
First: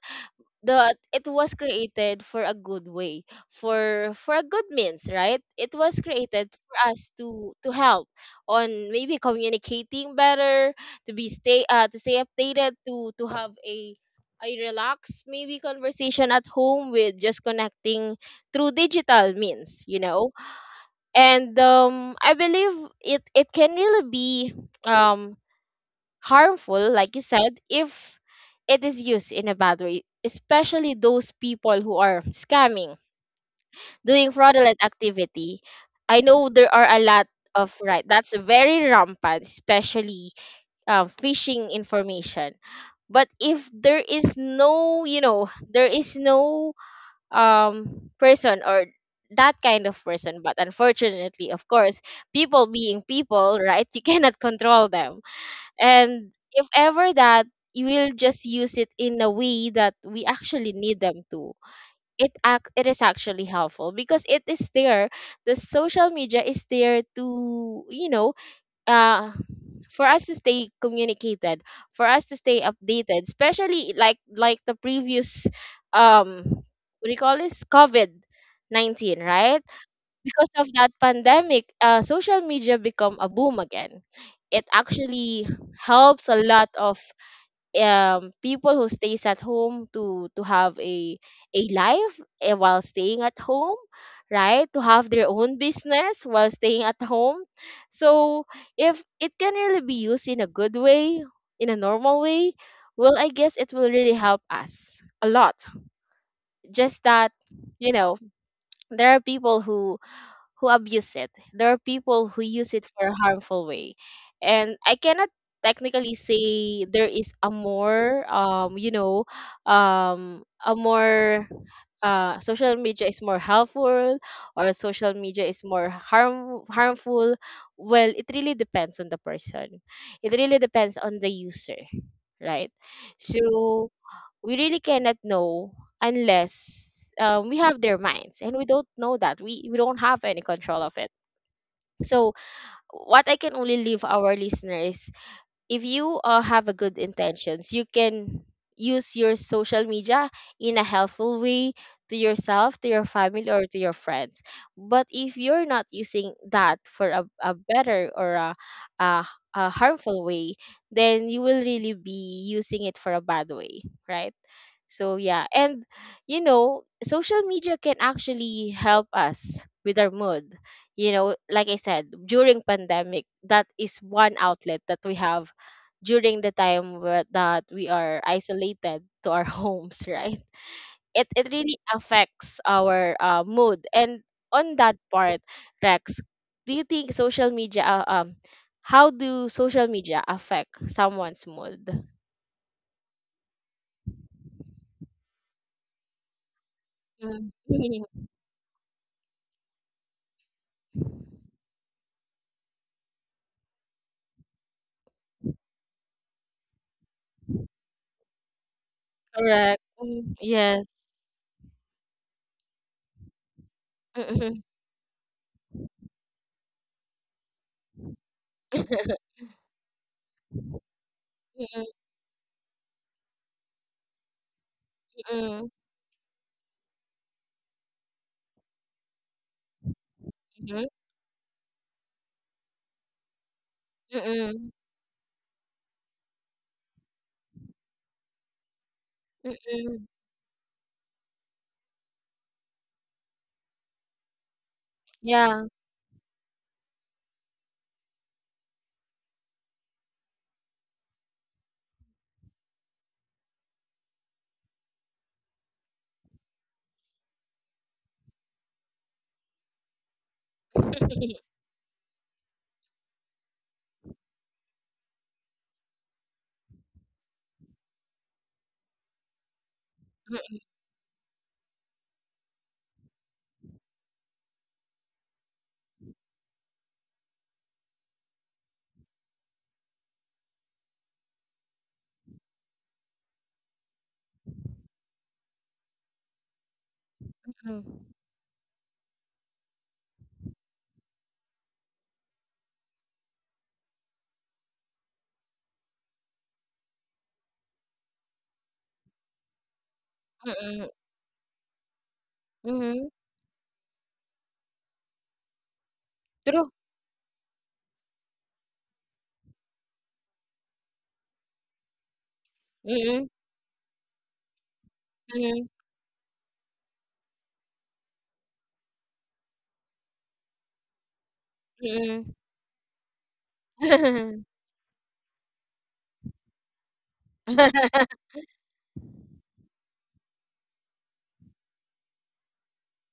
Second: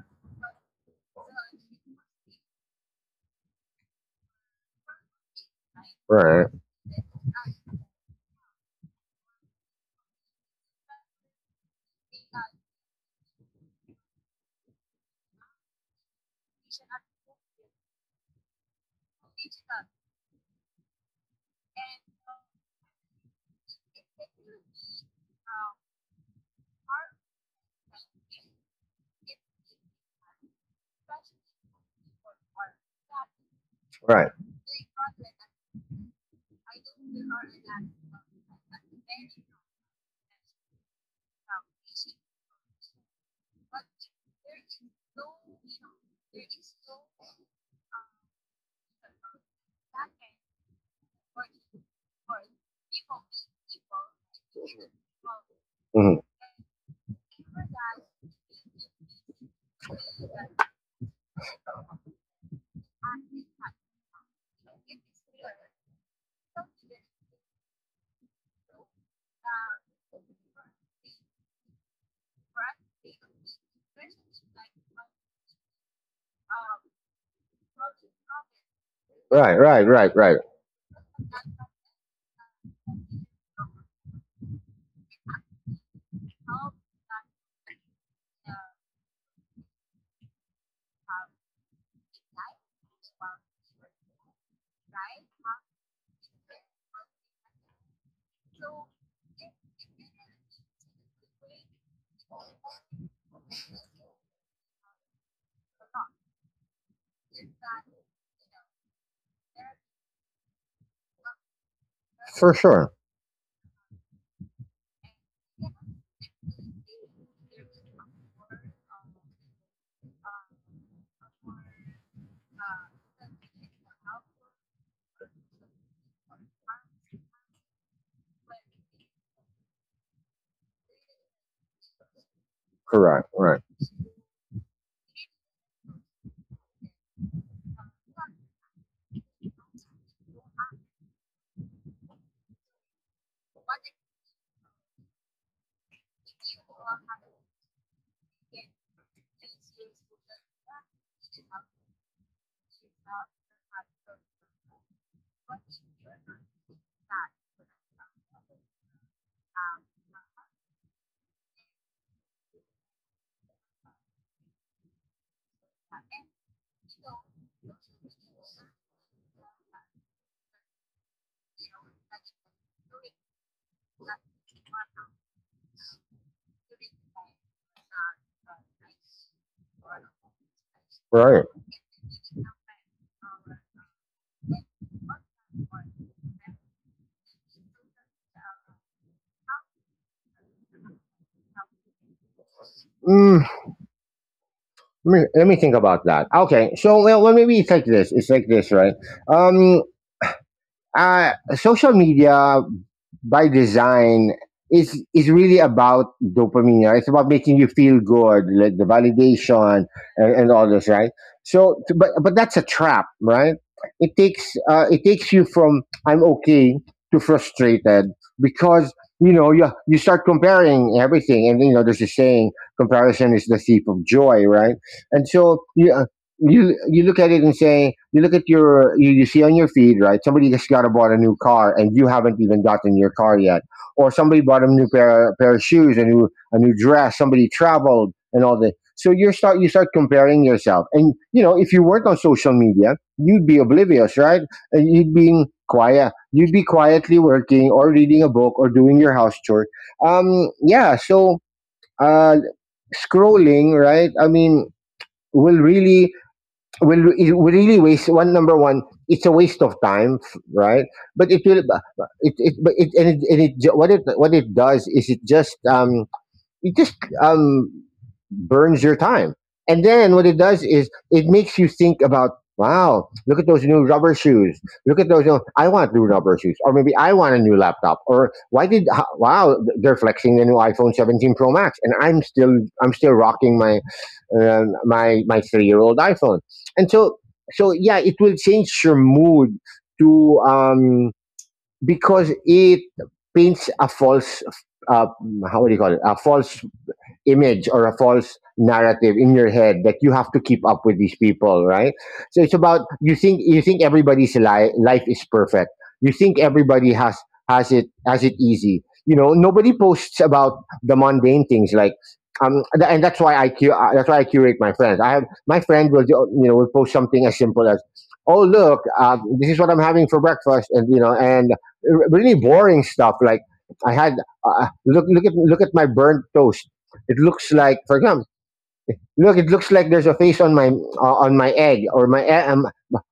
Speaker 1: the it was created for a good way, for a good means, right? It was
Speaker 2: Right,
Speaker 1: created for us to help on maybe communicating better, to be stay to stay updated, to have a relaxed maybe conversation at home with just connecting through digital means, you know. And I believe it, it can really be um harmful, like you said, if it is used in a bad way, especially those people who are scamming, doing
Speaker 2: right.
Speaker 1: fraudulent activity. I know there are a lot of, right, that's very rampant, especially phishing information. But if there is no, you know, there is no person, or that kind of person, but unfortunately, of course, people being people, right? You cannot control them.
Speaker 2: Mhm.
Speaker 1: And if ever that you will just use it in a way that we actually need them to, it act it is actually helpful because it is there. The social media is there to, you know, uh for us to stay communicated, for us to stay updated, especially like the previous um what do you call this? COVID 19,
Speaker 2: Right,
Speaker 1: right?
Speaker 2: right, right, right.
Speaker 1: Because of that pandemic, social media become a boom again. It actually helps a lot of people who stays at home, to have a life, eh, while staying at home, right? To have their own business while staying at home. So if it can really be used in a good way, in a normal way, well, I guess it will really help us a lot. Just that, you know, there are people who abuse it. There are people who
Speaker 2: For
Speaker 1: use it
Speaker 2: sure.
Speaker 1: for a harmful way. And I cannot technically say there is a more you know a more social media is more helpful or social media is more harmful. Well, it really depends on the person, it really depends on the user, right?
Speaker 2: Correct. Right,
Speaker 1: So we really cannot know unless, we have their minds, and we don't know that, we don't have any control of it. So what I can only leave our listeners, if you, have a good intentions, you can use your social media in a helpful way, to yourself, to your family, or to your friends. But if you're not using that for a better or a, a harmful way, then you will really be using it for a bad way, right? So yeah, and you know, social media can actually help us with our mood. You know, like I said, during pandemic, that is one outlet that we have during the time that we are isolated to our [LAUGHS] homes, right? It
Speaker 2: right.
Speaker 1: it really affects our, mood. And on that part, Rex, do you think social media, how do social media affect someone's mood?
Speaker 2: Mm, let me think about that. Okay, so, well, well,
Speaker 1: Mm.
Speaker 2: maybe it's like
Speaker 1: [LAUGHS]
Speaker 2: this, right? Um, social media, by design, is really about dopamine, right? It's about making you feel good, like the
Speaker 1: Correct.
Speaker 2: validation
Speaker 1: Mm,
Speaker 2: and all
Speaker 1: yes.
Speaker 2: this, right? So, but that's a trap, right?
Speaker 1: Mm.
Speaker 2: It takes you from, "I'm okay," to frustrated, because
Speaker 1: Mm,
Speaker 2: you know, you start comparing everything, and you know, there's a saying, comparison is the thief of joy, right? And so
Speaker 1: mm,
Speaker 2: you, you look at it and say, you look at your, you see on your feed, right, somebody just
Speaker 1: mhm,
Speaker 2: got a, bought a new car, and you haven't even gotten your car yet, or somebody bought a new pair of shoes, a new, a new dress, somebody traveled and all this. So you
Speaker 1: mm,
Speaker 2: start,
Speaker 1: mm.
Speaker 2: comparing yourself, and you know, if you weren't on social media, you'd be oblivious, right? And you'd be
Speaker 1: Yeah.
Speaker 2: quiet, you'd be quietly working or reading a book or doing your house chore. Um, yeah, so uh scrolling, right? I mean, will really, will really waste, one, number one, it's a waste of time, right? But it
Speaker 1: Mm,
Speaker 2: will, it but it and it, and it ju- what it does is it just um, it just um, burns your time. And then what it does is it makes you think about, "Wow, look at those new rubber shoes, look at those new, I want new rubber shoes, or maybe I want a new laptop, or why did wow, they're flexing the new iPhone 17 Pro Max, and I'm still, I'm still rocking my my, my 3-year old iPhone." And so, so yeah, it will change your mood to because it paints a false uh, how would you call it, a false image or a false narrative in your head that you have to keep up
Speaker 1: mm,
Speaker 2: with these people, right? So it's about,
Speaker 1: mhm.
Speaker 2: you think, you think everybody's life is perfect. You think
Speaker 1: True.
Speaker 2: everybody has, has it easy. You know, nobody posts about the mundane things like and that's
Speaker 1: Mm,
Speaker 2: why I that's why I curate my friends. I have my
Speaker 1: mm,
Speaker 2: friend will you know, will post something as simple as, "Oh, look, this is what I'm having for breakfast," and you know, and
Speaker 1: mm.
Speaker 2: really boring stuff like, I had look, look at my burnt toast. It looks like, for example, look, it looks like there's a face on my egg, or my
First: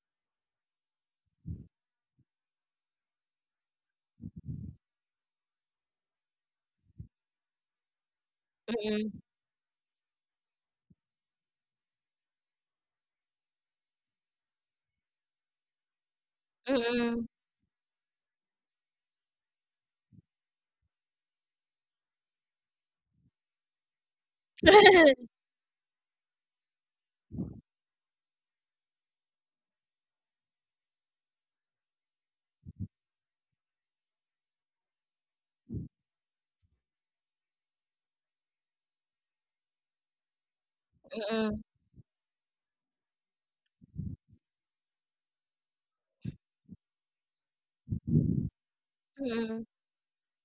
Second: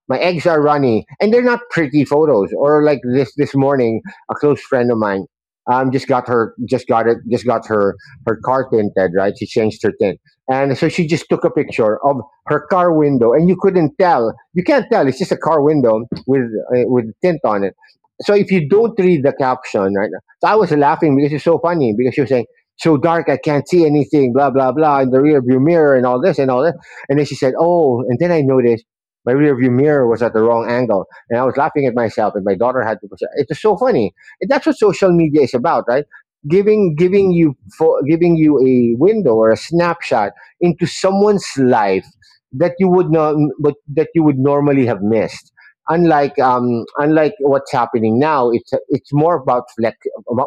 Speaker 2: my eggs are runny, and they're not pretty photos. Or like this morning, a close friend of mine just got her, just got her, her car
Speaker 1: Mm,
Speaker 2: tinted, right? She changed her tint, and so she just took a picture of her car window, and you couldn't tell. You can't tell. It's just a car window
Speaker 1: mm.
Speaker 2: with
Speaker 1: Mm,
Speaker 2: tint on it. So if you don't read the caption, right? So I was laughing because it's so funny, because she was saying, "So dark, I can't see anything, blah, blah, blah, in the rear view mirror," and all this and all that. And then she said, "Oh, and then I noticed my rear view mirror was at the wrong angle." And I was laughing at myself, and my daughter had to push it. It was so funny. And that's what social media is about, right? Giving you a window or a snapshot into someone's life that you would not but that you would normally have missed. Unlike unlike what's happening now, it's more about
Speaker 1: mm,
Speaker 2: flex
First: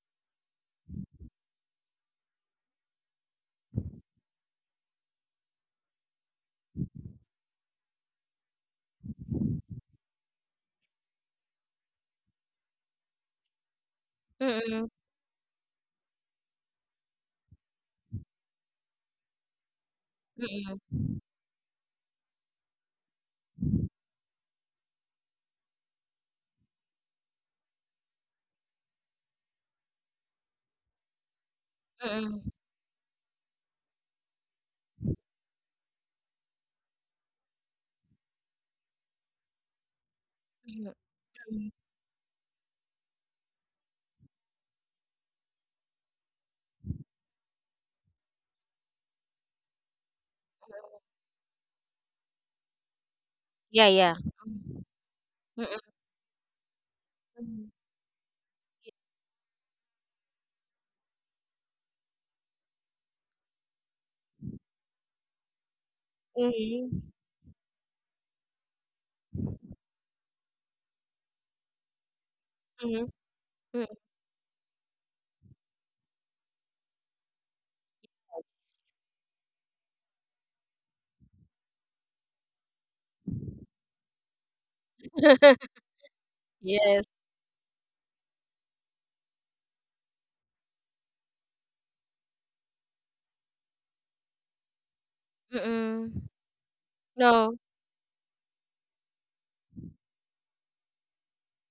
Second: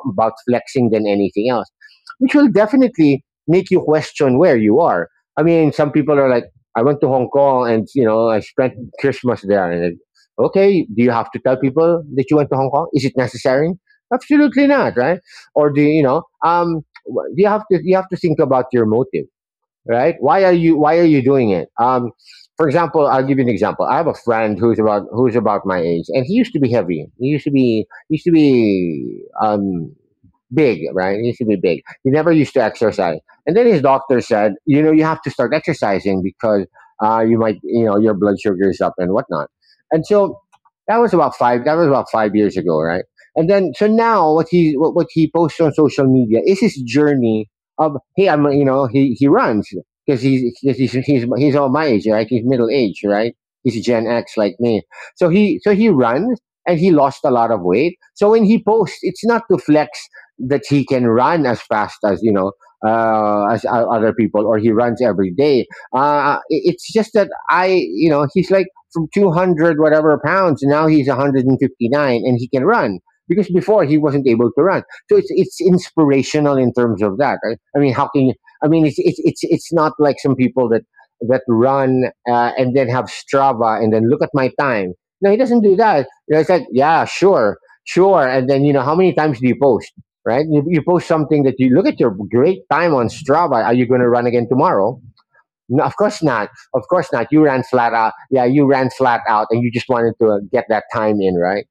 Speaker 2: about flexing than anything else, which will definitely make you question where you are. I mean, some people are like, I went to Hong Kong and, you know, I spent Christmas there, and it, okay, do you have to tell people that you went to Hong Kong? Is it necessary?
Speaker 1: mm,
Speaker 2: Absolutely
Speaker 1: mm,
Speaker 2: not, right? Or do you, you know? You have to, you have to think about your motive, right? Why are you doing it? For example, I'll give you an example. I have a friend who's about my age, and he used to be heavy. He used to be he used to be big, right? It needs to be big. He never
Speaker 1: mm.
Speaker 2: used to exercise. And then his doctor said, you know, you have to start exercising because you might, you know, your blood sugar is up and whatnot. And so
Speaker 1: [LAUGHS]
Speaker 2: That was about 5 years ago, right? And then so now what he posts on social media is his journey of, hey, I'm, you know, he runs because he's all my age, right? He's middle age, right? He's
Speaker 1: Yeah,
Speaker 2: Gen
Speaker 1: yeah.
Speaker 2: X like me. So he so
Speaker 1: Mm,
Speaker 2: he runs and he lost a lot of
Speaker 1: mm.
Speaker 2: weight. So when he posts, it's not to flex that he can run as fast as, you know, as other people, or he runs every day. It's
Speaker 1: Mhm,
Speaker 2: just that, I, you know, he's like from 200 whatever pounds, now he's 159, and he can run
Speaker 1: mhm,
Speaker 2: because before
Speaker 1: mm.
Speaker 2: he wasn't able to run. So it's inspirational in terms of that. I mean, how can you? I mean, it's not like some people that that run and then have Strava and then look at my time. No, he doesn't do
Speaker 1: [LAUGHS]
Speaker 2: that. You know, it's like,
Speaker 1: Yes.
Speaker 2: yeah, sure, sure. And then, you know, how many times do you post? Right? You post something that you look at your great time on Strava. Are you going to run again tomorrow? No, of
Speaker 1: Mm,
Speaker 2: course not. Of course not. You
Speaker 1: no.
Speaker 2: ran flat out. Yeah, you ran flat out, and you just wanted to get that time in, right?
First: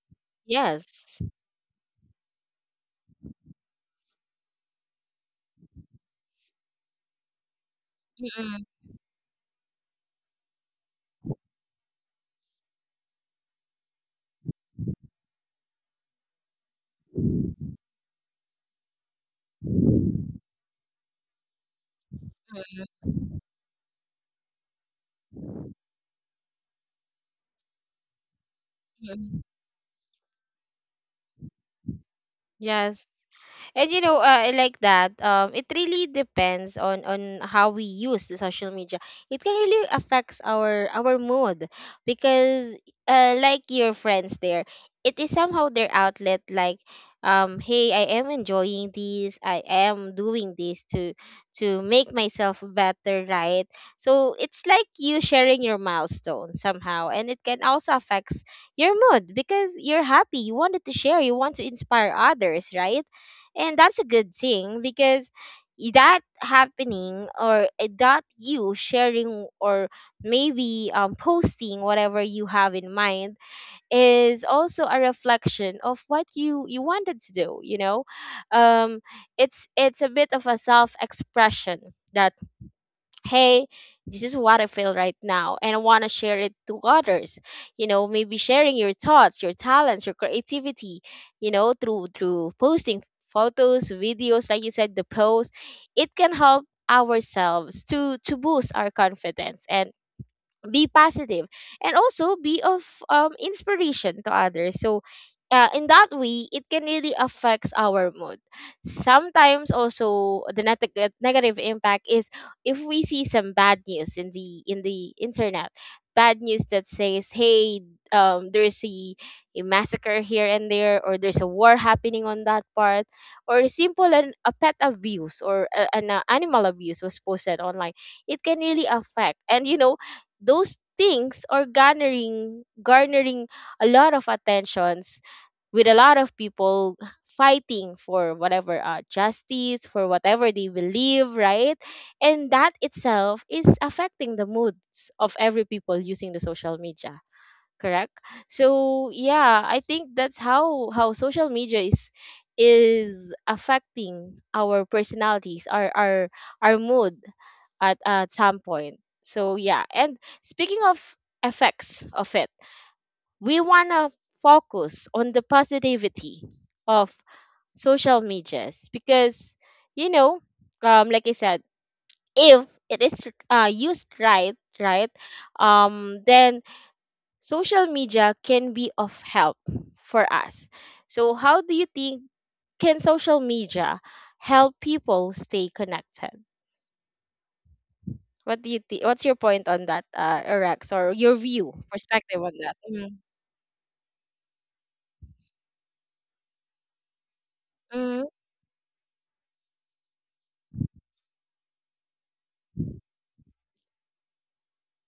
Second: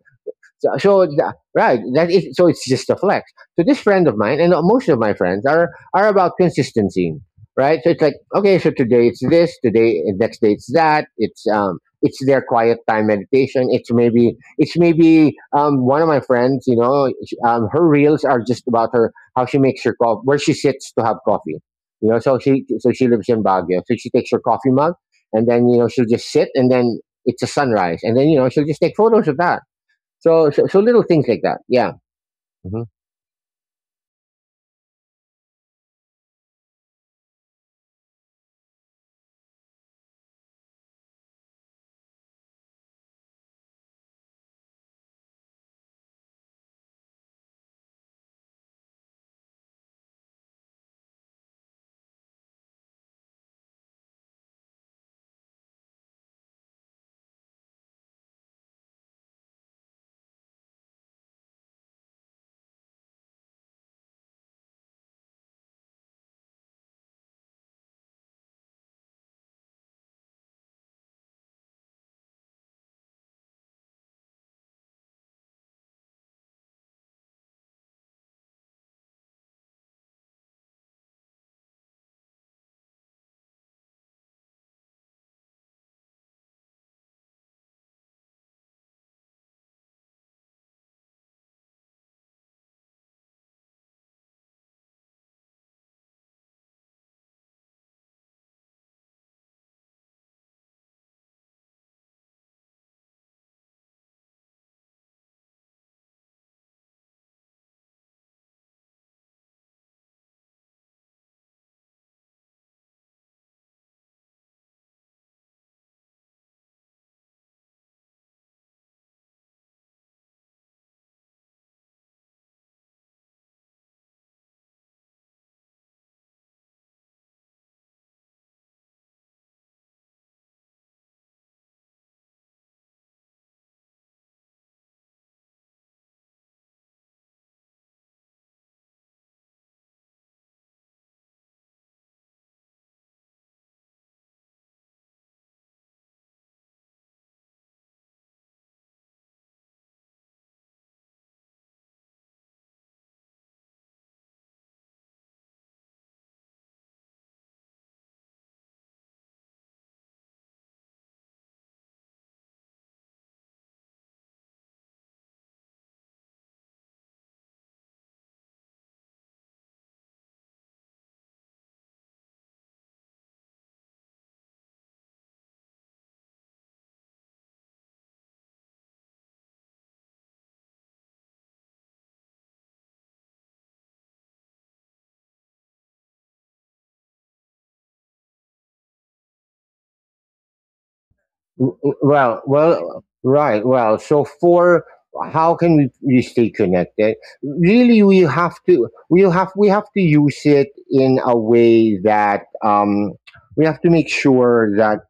Speaker 2: So, so
Speaker 1: Yes.
Speaker 2: tha- right, that is, so it's just a flex. So this friend of mine and most of my friends are about consistency, right? So it's like,
Speaker 1: Mm,
Speaker 2: okay, so today it's this, today next day it's that. It's their quiet time meditation. It's maybe one of my friends, you know, her reels are just about her how she makes her coffee, where she sits to have coffee. You know, so she lives in Baguio, so she takes her coffee mug, and then, you know, she'll just sit, and then it's a sunrise, and then, you know, she'll just take photos of
Speaker 1: mm.
Speaker 2: that. So little things like that. Yeah. Mhm.
Speaker 1: Yes. And you know, like that, it really depends on how we use the social media. It can really affects our mood because, like your friends there, it is somehow their outlet, like, um, hey, I am enjoying this, I am doing this to make myself better, right? So it's like you sharing your milestone somehow, and it can also affects your mood because you're happy, you wanted to share, you want to inspire others, right? And that's a good thing, because that happening, or eh, that you sharing, or maybe, posting whatever you have in mind, is also a reflection of what you wanted to do, you know. um it's a bit of a self expression, that hey, this is what I feel right now, and I want to share it to others, you know. Maybe sharing your thoughts, your talents, your creativity, you know, through posting photos, videos, like you said, the post. It can help ourselves to boost our confidence and be positive, and also be of, inspiration to others. So, in that way, it can really affects our mood. Sometimes also the negative impact is if we see some bad news in the, internet. Bad news that says hey, there's a massacre here and there, or there's a war happening on that part, or simple an, a pet abuse, or a, an, animal abuse was posted online. It can really affect, and you know, those things are garnering, a lot of attentions, with a lot of people fighting for whatever, justice for whatever they believe, right? And that itself is affecting the moods of every people using the social media, correct? So yeah, I think that's how social media is affecting our personalities, our mood, at some point. So yeah, and speaking of effects of it, we wanna focus on the positivity of social medias, because you know, like I said, if it is, used right, right, then social media can be of help for us. So how do you think can social media help people stay connected? What do you think? What's your point on that, Rex, or your view,
Speaker 2: Well,
Speaker 1: perspective on that?
Speaker 2: well,
Speaker 1: Mm.
Speaker 2: right. Well, so for how can we stay connected? Really, we
Speaker 1: Mm.
Speaker 2: have to. We have to use it in a way that, we have to make sure that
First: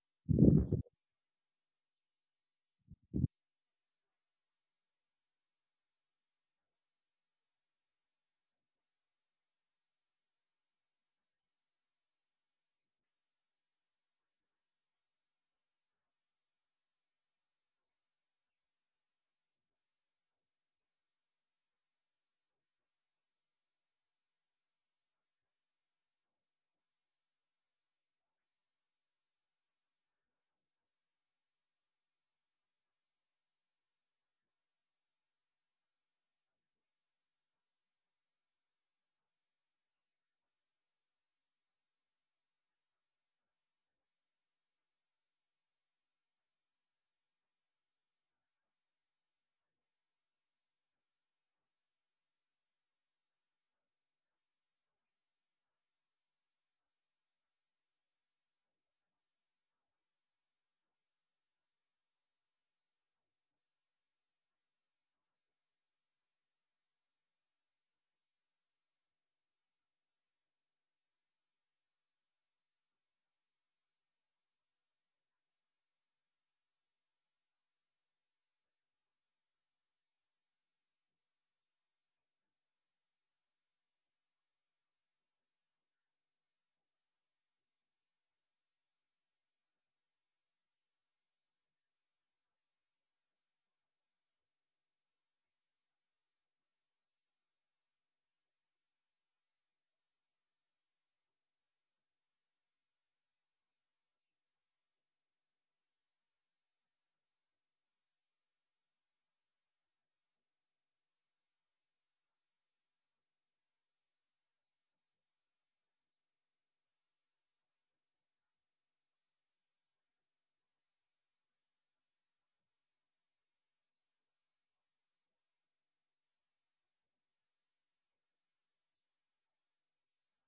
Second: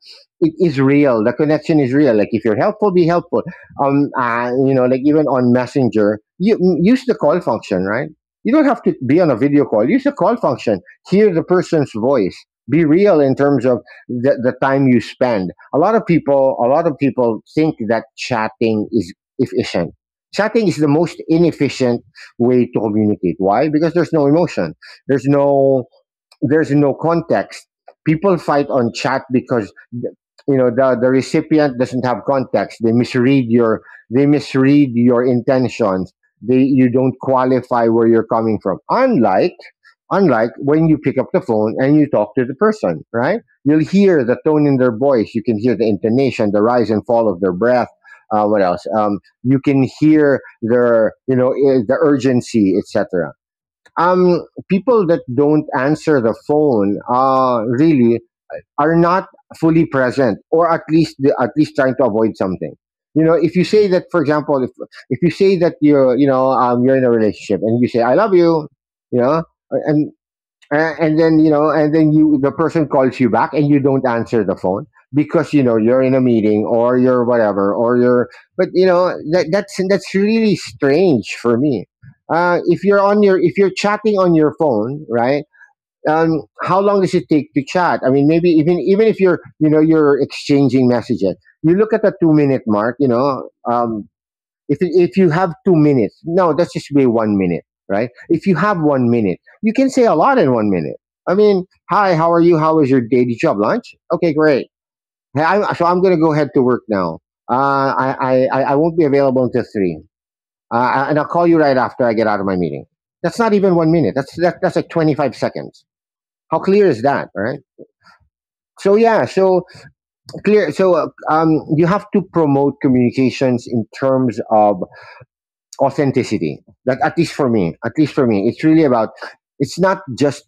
Speaker 2: it is real. The connection is real. Like if you're helpful, be helpful. You know, like even on Messenger, you use the call function, right? You don't have to be on a video call. Use the call function. Hear the person's voice. Be real in terms of the time you spend. A lot of people think that chatting is efficient. Chatting is the most inefficient way to communicate. Why? Because there's no emotion, there's no context. People fight on chat because, you know, the recipient doesn't have context. They misread your intentions. They You don't qualify where you're coming from. Unlike when you pick up the phone and you talk to the person, right? You'll hear the tone in their voice. You can hear the intonation, the rise and fall of their breath. What else? You can hear their, you know, the urgency, etc. People that don't answer the phone, really are not fully present, or at least trying to avoid something. You know, if you say that, for example, if you say that you're, you know, you're in a relationship and you say I love you, you know, and and then, you know, and then you the person calls you back and you don't answer the phone because, you know, you're in a meeting or you're whatever or you're, but, you know, that's really strange for me. If you're on your, if you're chatting on your phone, right, how long does it take to chat? I mean, maybe, even even if you're, you know, you're exchanging messages, you look at the 2 minute mark, you know. If you have 2 minutes, no, that's just be 1 minute, right? If you have 1 minute, you can say a lot in 1 minute. I mean, hi, how are you? How was your day? Did you have lunch? Okay, great. Hey, so I'm going to go head to work now. Uh, I won't be available until three. And I'll call you right after I get out of my meeting. That's not even 1 minute. That's like 25 seconds. How clear is that? Right. So yeah, so clear. So you have to promote communications in terms of authenticity. That At least for me, it's really about, it's not just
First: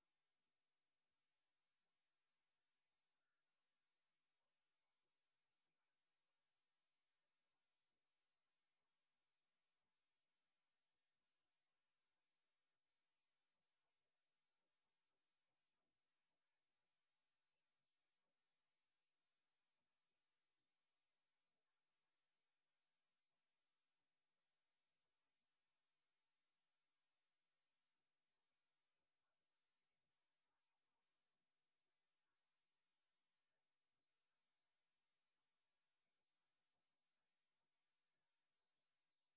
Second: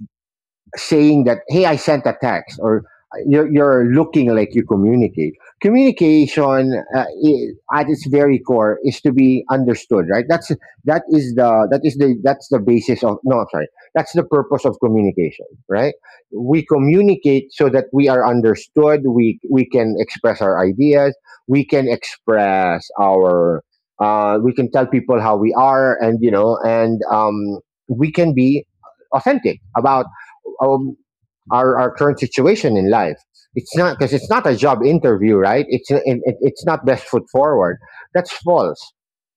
Speaker 2: saying that, hey, I sent a text, or you're looking like you communicate. Communication, I, at its very core, is to be understood, right? That's that is the that is the that's the basis of, no, I'm sorry, that's the purpose of communication, right? We communicate so that we are understood. We can express our ideas, we can express our we can tell people how we are, and, you know, and, we can be authentic about um, our current situation in life. It's not, because it's not a job interview, right? It's not best foot forward. That's false.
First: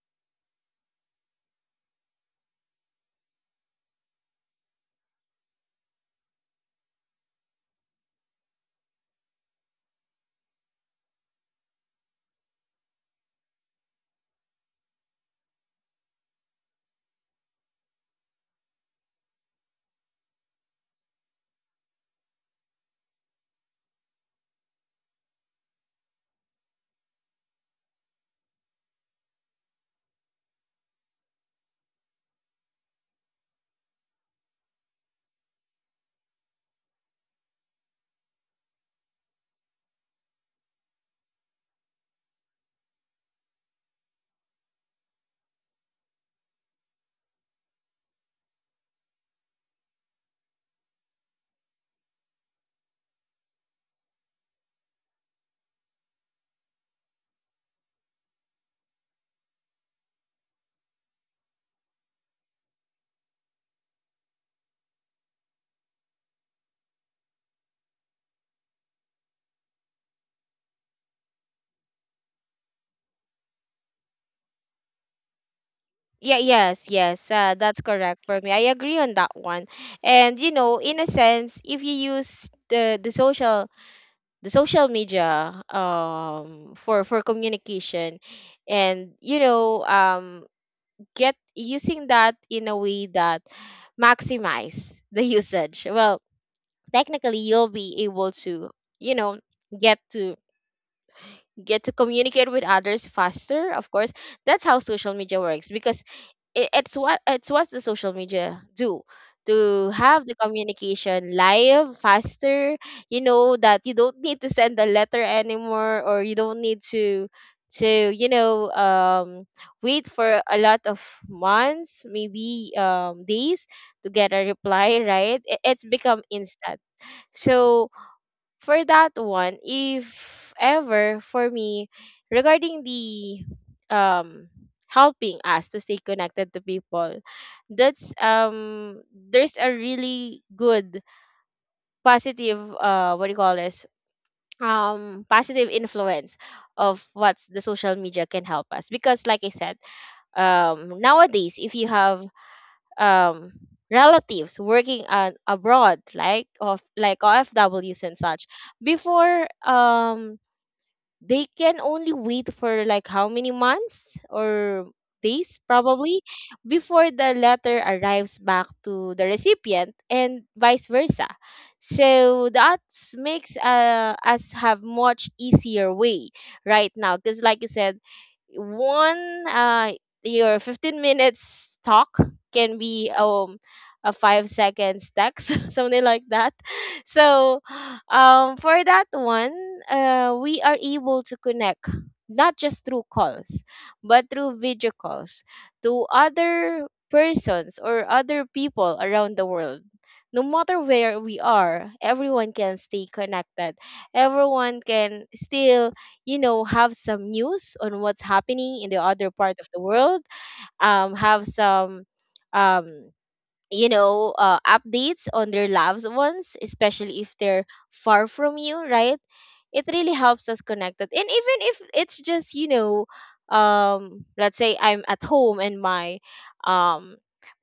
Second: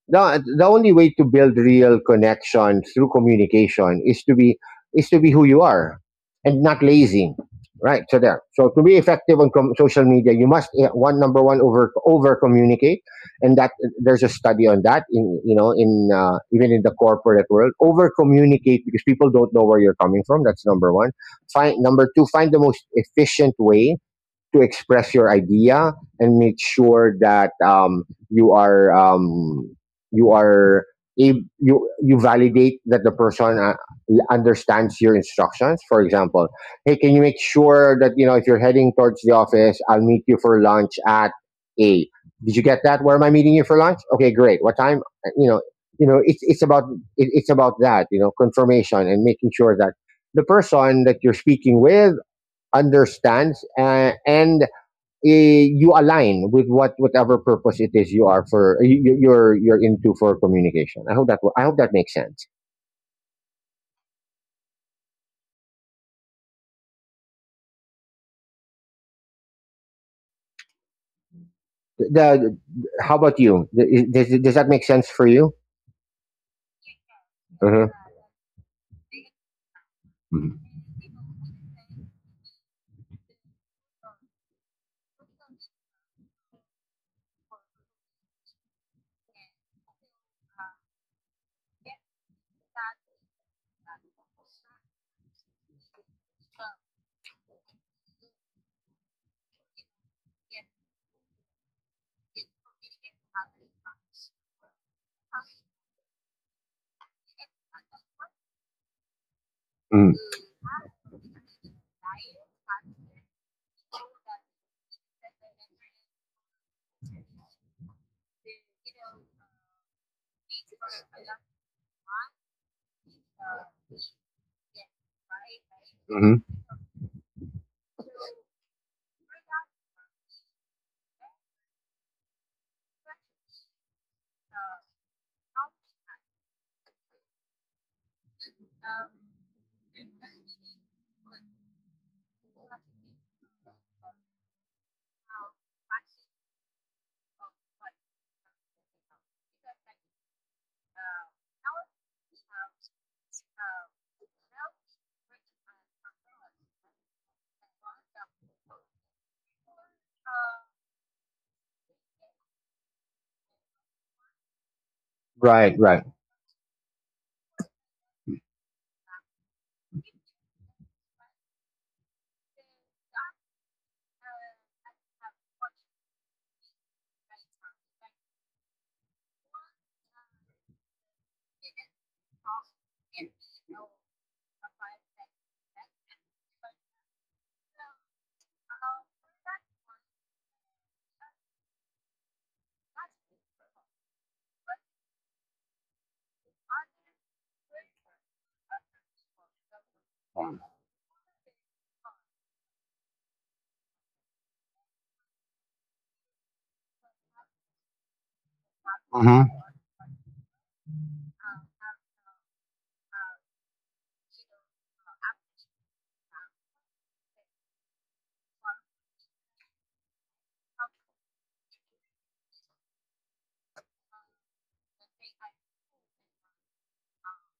Speaker 2: The only way to build real connection through communication is to be, is to be who you are and not lazy, right? So, to be effective on social media, you must, eh, one number one, over communicate. And that, there's a study on that in, you know, in, even in the corporate world, over communicate, because people don't know where you're coming from. That's number one. Find Number two, find the most efficient way to express your idea. And make sure that, you are um, you are you you validate that the person understands your instructions. For example, hey, can you make sure that, you know, if you're heading towards the office, I'll meet you for lunch at eight. Did you get that? Where am I meeting you for lunch? Okay, great. What time? You know, it's about, it's about that. You know, confirmation, and making sure that the person that you're speaking with understands, and you align with what whatever purpose it is you are for, you're into for communication. I hope that, I hope that makes sense. The, how about you? Does that make sense for you?
Speaker 1: Yeah, yes, yes, that's
Speaker 2: Mhm.
Speaker 1: correct for me. I agree on that one. And you know, in a sense, if you use the the social media, for communication, and you know, get using that in a way that maximize the [LAUGHS] usage. Well, technically, you'll be able to you know get to get to communicate with others faster, of course. That's how social media works, because it's what the social media do, to
Speaker 2: Mm,
Speaker 1: have the communication live faster. You know that you don't need to send a letter anymore, or you don't need to to you know um wait for a lot of months, maybe days to get a reply, right? It's become
Speaker 2: mhm.
Speaker 1: instant. So for that one, if ever for me, regarding the um helping us to stay connected to people, that's there's a really good positive, what do you call this, positive influence of what the social media can help us, because like I said, nowadays if you have um relatives working abroad, like of like OFWs and such, before they can only wait for like how many months or days
Speaker 2: Right, right,
Speaker 1: probably, before the letter arrives back to the recipient and vice versa. So that makes us have much easier way right now because like you said, one your 15 minutes talk can be a 5 seconds text. [LAUGHS] something like that so for that one, we are able to connect not just through calls, but through video calls to other persons or other people around the world. No matter where we are, everyone can stay connected. Everyone can still, have some news on what's happening in the other part of the world. Have some um updates on their loved ones, especially if they're far from you, right? It really helps us connected, and even if it's just, let's say I'm at home and my um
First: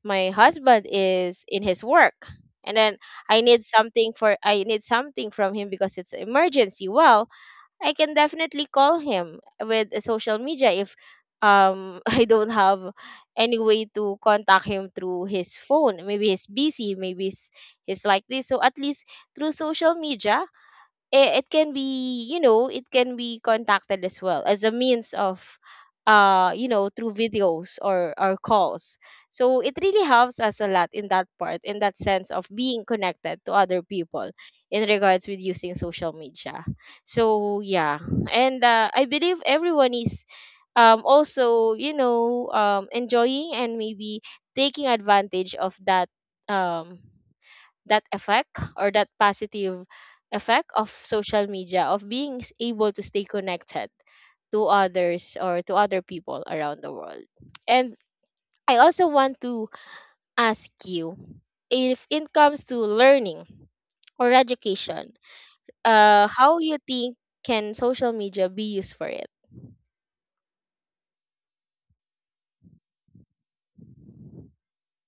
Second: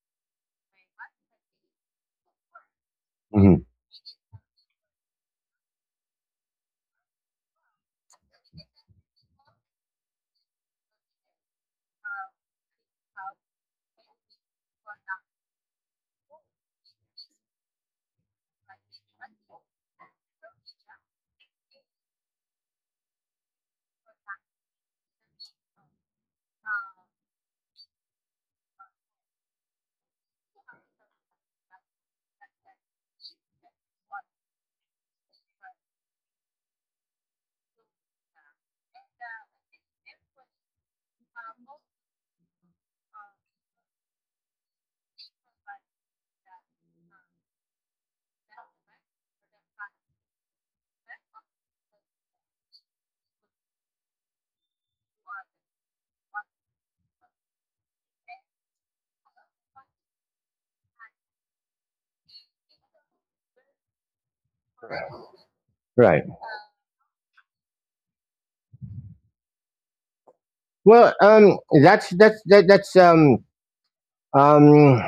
Speaker 1: husband is in his work, and then
Speaker 2: mhm,
Speaker 1: I need something from him because it's an emergency. Well, I can definitely call him with social media, if [LAUGHS] I don't have any way to contact him through his phone. Maybe he's busy, maybe he's like this. So at least through social media, it can be, it can be contacted as well, as a means of through videos, or calls. So it really helps us a lot in that part, in that sense of being connected to other people in regards with using social media, so yeah. And I believe everyone is also, enjoying and maybe taking advantage of that, um that effect, or that positive effect of social media, of being able to stay connected to others or to other people around the world. And I also want to ask you, if it comes to learning or education,
Speaker 2: right.
Speaker 1: how you think can social media be used for it.
Speaker 2: Well, that's um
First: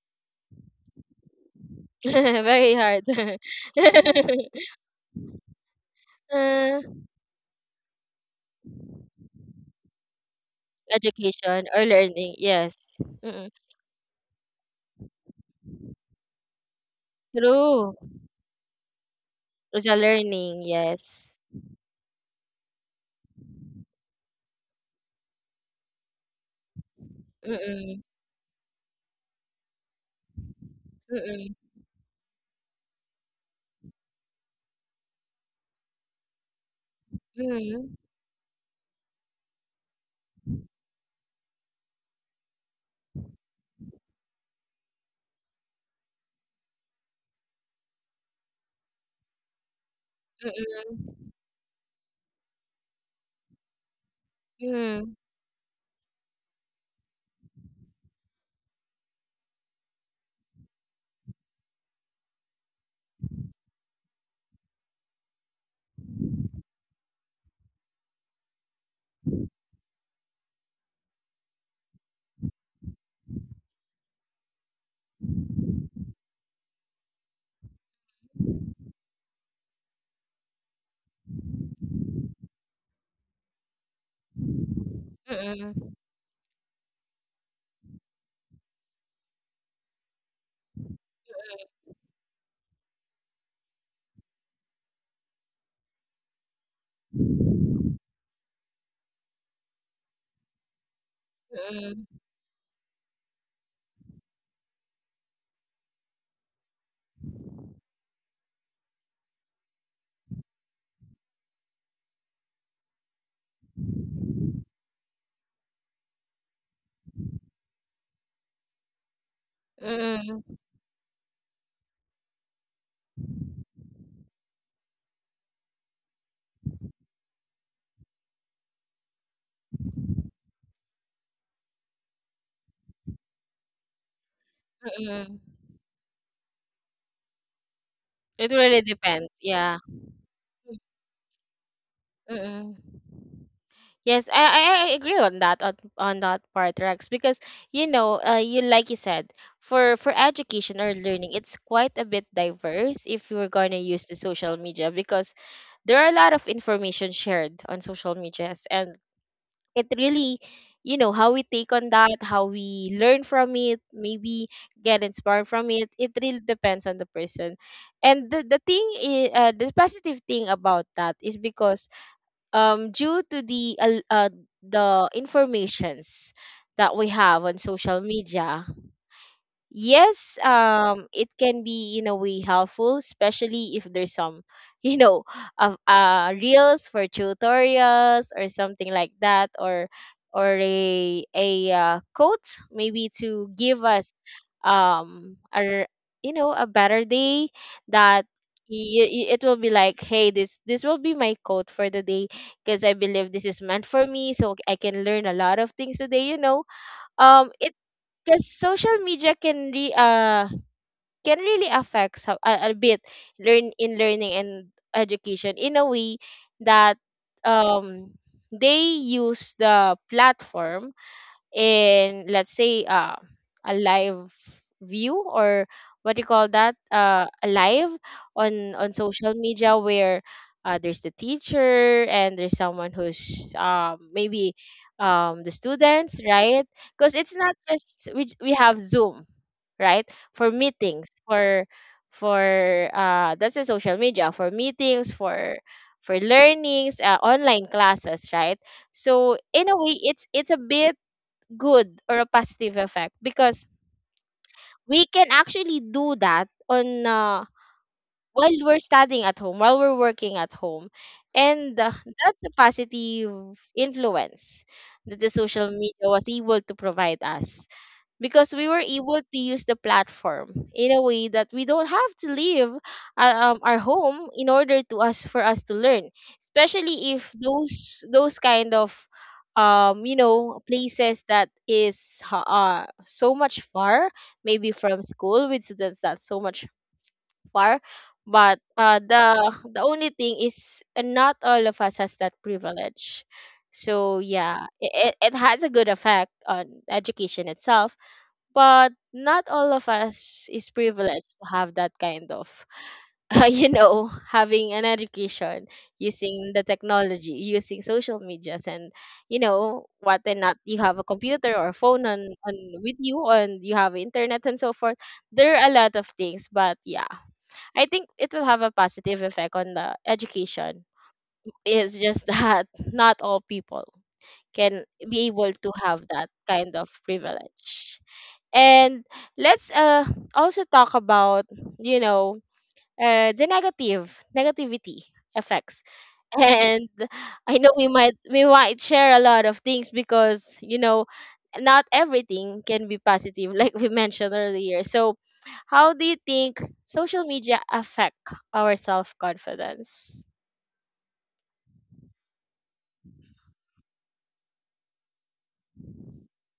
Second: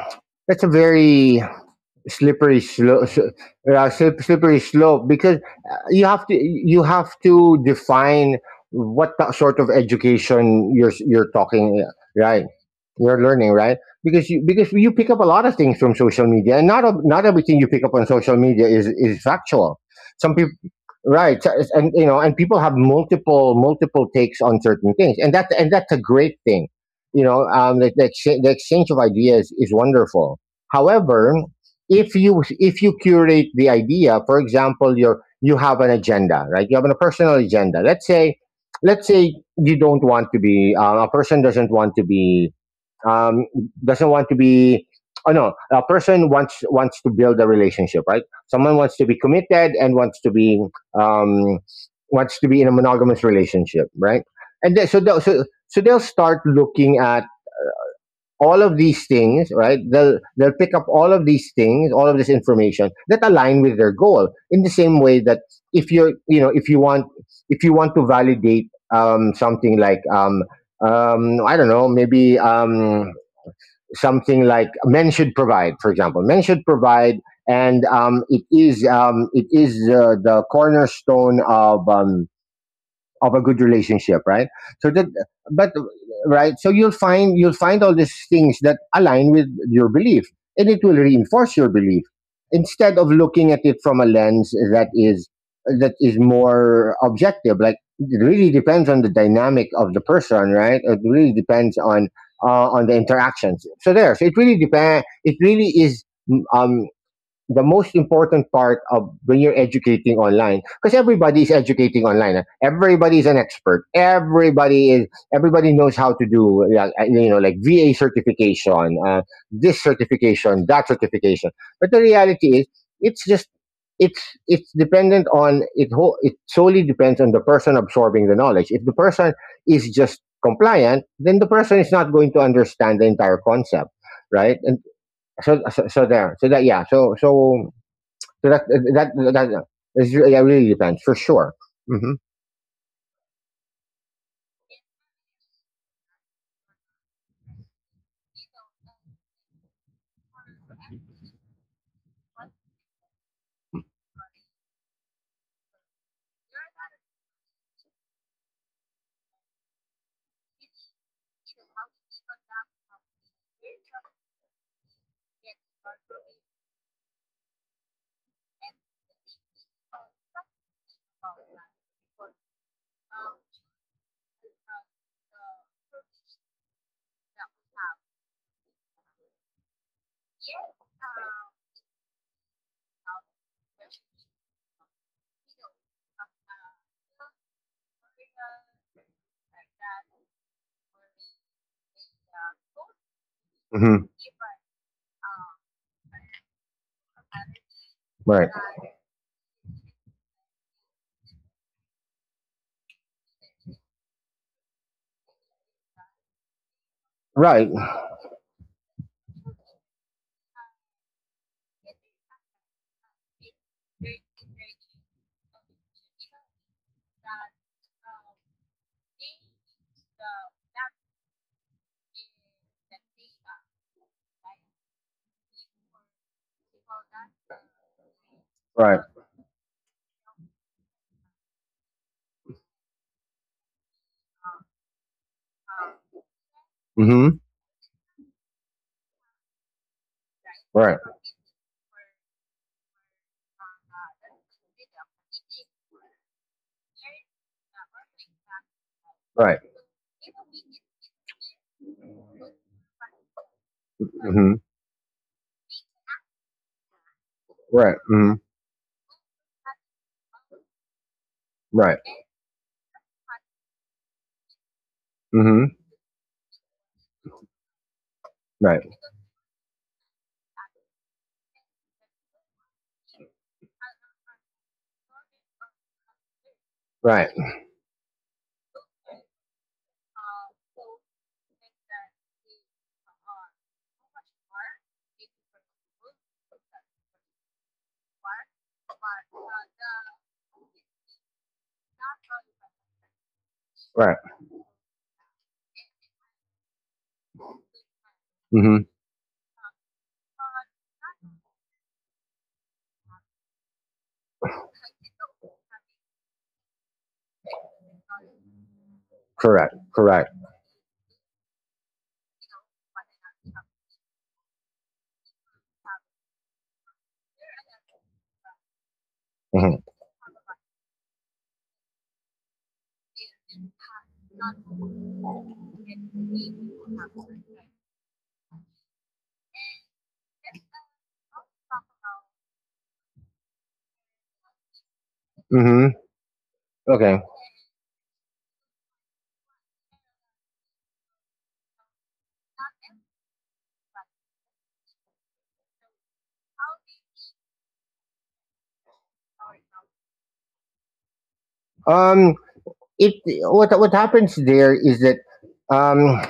Speaker 2: that's a very
Speaker 1: [LAUGHS]
Speaker 2: slippery
Speaker 1: Very hard.
Speaker 2: slope
Speaker 1: [LAUGHS]
Speaker 2: slippery slope because
Speaker 1: Uh,
Speaker 2: you have to define what sort of education you're
Speaker 1: education or
Speaker 2: talking
Speaker 1: learning,
Speaker 2: right.
Speaker 1: yes.
Speaker 2: You're
Speaker 1: Mm-mm.
Speaker 2: learning right, because you pick up a lot of things from social media, and not everything you pick up
Speaker 1: True,
Speaker 2: on social media is factual.
Speaker 1: it's a
Speaker 2: Some people,
Speaker 1: learning, yes.
Speaker 2: right? And you know, and people have multiple takes on certain things, and that's a great thing, you know.
Speaker 1: Mm-mm.
Speaker 2: The exchange of ideas is wonderful. However,
Speaker 1: Mm,
Speaker 2: if you curate the idea, for example, you have an agenda, right? You have a personal agenda.
Speaker 1: mm,
Speaker 2: Let's say, let's say you don't want to be a person doesn't want to be um, doesn't want to be oh no a person wants, to build a relationship, right? Someone wants to be committed and wants to be,
Speaker 1: mm,
Speaker 2: um, wants to be in a monogamous relationship, right? and then, so
Speaker 1: mm,
Speaker 2: they'll, so so they'll start looking at all of these things, right? They'll pick up all of these things, all of this information that align with their goal. In the same way that, if you're, you know, if you want to validate something like I don't know, maybe something like men should provide, for example. Men should provide, and it is, it is the cornerstone of a good relationship, right? So that, but
Speaker 1: mm,
Speaker 2: right, so you'll find, you'll find all these things that align with your belief, and it will reinforce your belief instead of looking at it from a lens that is, that is more objective. Like, it really depends on the dynamic of the person, right? It really depends on the interactions. So there, so it really depend. It really is. Um, the most important part of when you're educating online, because everybody is educating online, everybody is an expert, everybody is, everybody knows how to do, yeah, you know, like va certification, this
Speaker 1: mm,
Speaker 2: certification, that certification. But the reality is, it's just it's it's dependent on it whole it solely depends on the person absorbing the knowledge. If the person is just compliant, then the person is not going to understand the entire concept, right? And
Speaker 1: mm.
Speaker 2: so, so so there so that yeah so so so
Speaker 1: It
Speaker 2: that
Speaker 1: really
Speaker 2: that
Speaker 1: depends,
Speaker 2: that, that
Speaker 1: yeah.
Speaker 2: is, yeah, really depends for sure. Mm-hmm.
Speaker 1: Mm. Yes, I agree on that, on that part, Rex, because, you know, you like you said, for education or learning, it's quite a bit diverse if you're gonna use the social media, because there are a lot of information shared on social medias, and it really, how we take on that, how we learn from it, maybe get inspired from it, it really depends on the person. And the thing is the positive thing about that is because due to the the informations that we have on social media, yes, it can be in a way helpful, especially if there's some, [LAUGHS] you know, of reels for tutorials or something like that, or a quote, maybe to give
Speaker 2: Mm-hmm.
Speaker 1: us a a better day, that,
Speaker 2: Right.
Speaker 1: it will be like, hey, this will be my quote for the day, because I believe this is meant for me, so I can learn a lot of things today. It,
Speaker 2: Right.
Speaker 1: because social media can re can really affect so, a bit, learning and education, in a way that um they use the platform in, let's say, a live view, or what do you call that, a live on
Speaker 2: Right.
Speaker 1: social media where, there's the teacher, and there's someone who's, maybe, the students, right, because it's not
Speaker 2: Mm-hmm.
Speaker 1: just we have Zoom, right, for meetings,
Speaker 2: Right.
Speaker 1: for that's a social media, for meetings, for learnings, online classes, right. So
Speaker 2: Right.
Speaker 1: in a way it's, a bit good, or a positive effect, because
Speaker 2: Mm-hmm.
Speaker 1: we can actually do that on,
Speaker 2: Right. Mm-hmm.
Speaker 1: while we're studying at home, while we're working at home. And
Speaker 2: Right.
Speaker 1: that's a positive influence that the social
Speaker 2: Mm-hmm.
Speaker 1: media was able to provide us, because we were
Speaker 2: Right.
Speaker 1: able to use the platform in a way that we don't have to leave our home, in order to us to learn, especially if
Speaker 2: Right.
Speaker 1: those, kind of places that is so much far, maybe from school, with students that's so much far. But the only thing is, not all of us has that privilege. So
Speaker 2: Right.
Speaker 1: yeah, it has a good effect on education itself, but
Speaker 2: Mm-hmm.
Speaker 1: not all of us is privileged to have that kind of, [LAUGHS] you know, having an education using the technology, using social medias, and you know
Speaker 2: Correct.
Speaker 1: what and
Speaker 2: Correct.
Speaker 1: not. You have a computer or phone on with you, and you have internet and so forth. There are a lot of things, but yeah, I think it will have a positive effect on the
Speaker 2: Mm-hmm.
Speaker 1: education. It's just that, [LAUGHS] not all people can be able to have that kind of privilege. And let's also talk about, you know, the negative negativity effects.
Speaker 2: Mm-hmm.
Speaker 1: And
Speaker 2: Okay.
Speaker 1: I know we might share a lot of things, because you know, not everything can be positive, [LAUGHS] like we mentioned earlier. So how do you think social media affect our self-confidence?
Speaker 2: Um. It, what happens there is that, um.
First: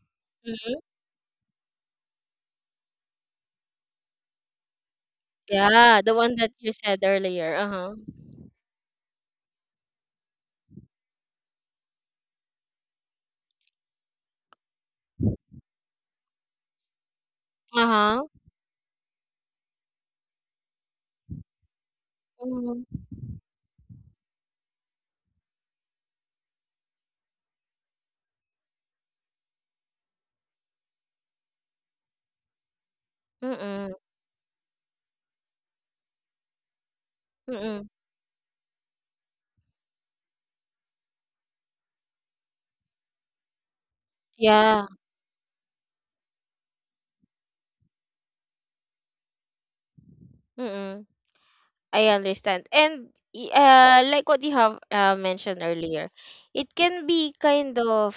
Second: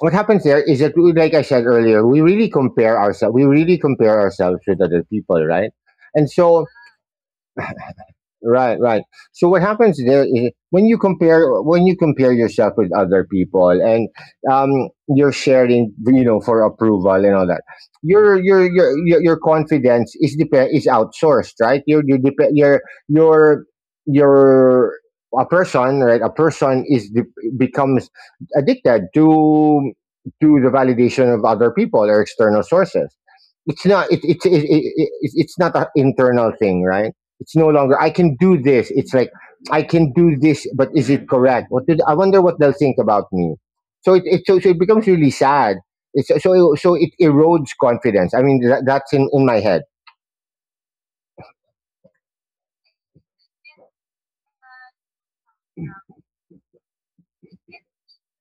Speaker 2: what happens there is
Speaker 1: Hmm.
Speaker 2: that we, like I said earlier, we really compare ourselves. We really compare ourselves with other people, right?
Speaker 1: Yeah, the
Speaker 2: And
Speaker 1: one that
Speaker 2: so,
Speaker 1: you said earlier. Uh-huh.
Speaker 2: right, right. So what happens there is, when you compare, when you compare yourself with other people and you're sharing, you know, for approval and all that. Your
Speaker 1: Uh-huh.
Speaker 2: your confidence is depend is outsourced, right? Your dep-
Speaker 1: Mm-hmm.
Speaker 2: your your a person, right? A person becomes addicted to the validation of other people or external sources. It's not
Speaker 1: Mm-mm.
Speaker 2: it, it, it, it, it it's not an internal thing, right? It's no longer
Speaker 1: Mm-mm.
Speaker 2: I can do this. It's like, I can do this, but is it correct? What did I wonder what they'll think about me. So it becomes
Speaker 1: Yeah.
Speaker 2: really sad. It's, so so it erodes confidence. I mean, that, that's in my head.
Speaker 1: I understand. And like what you have mentioned earlier, it can be kind of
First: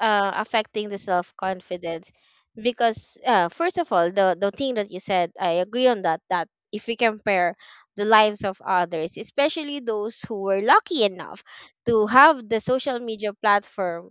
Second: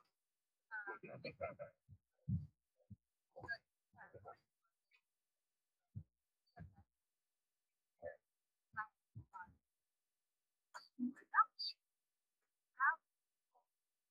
Speaker 1: affecting the self confidence, because first of all, the thing that you said, I agree on that. That if we compare the lives of others, especially those who were lucky enough to have the social media platform.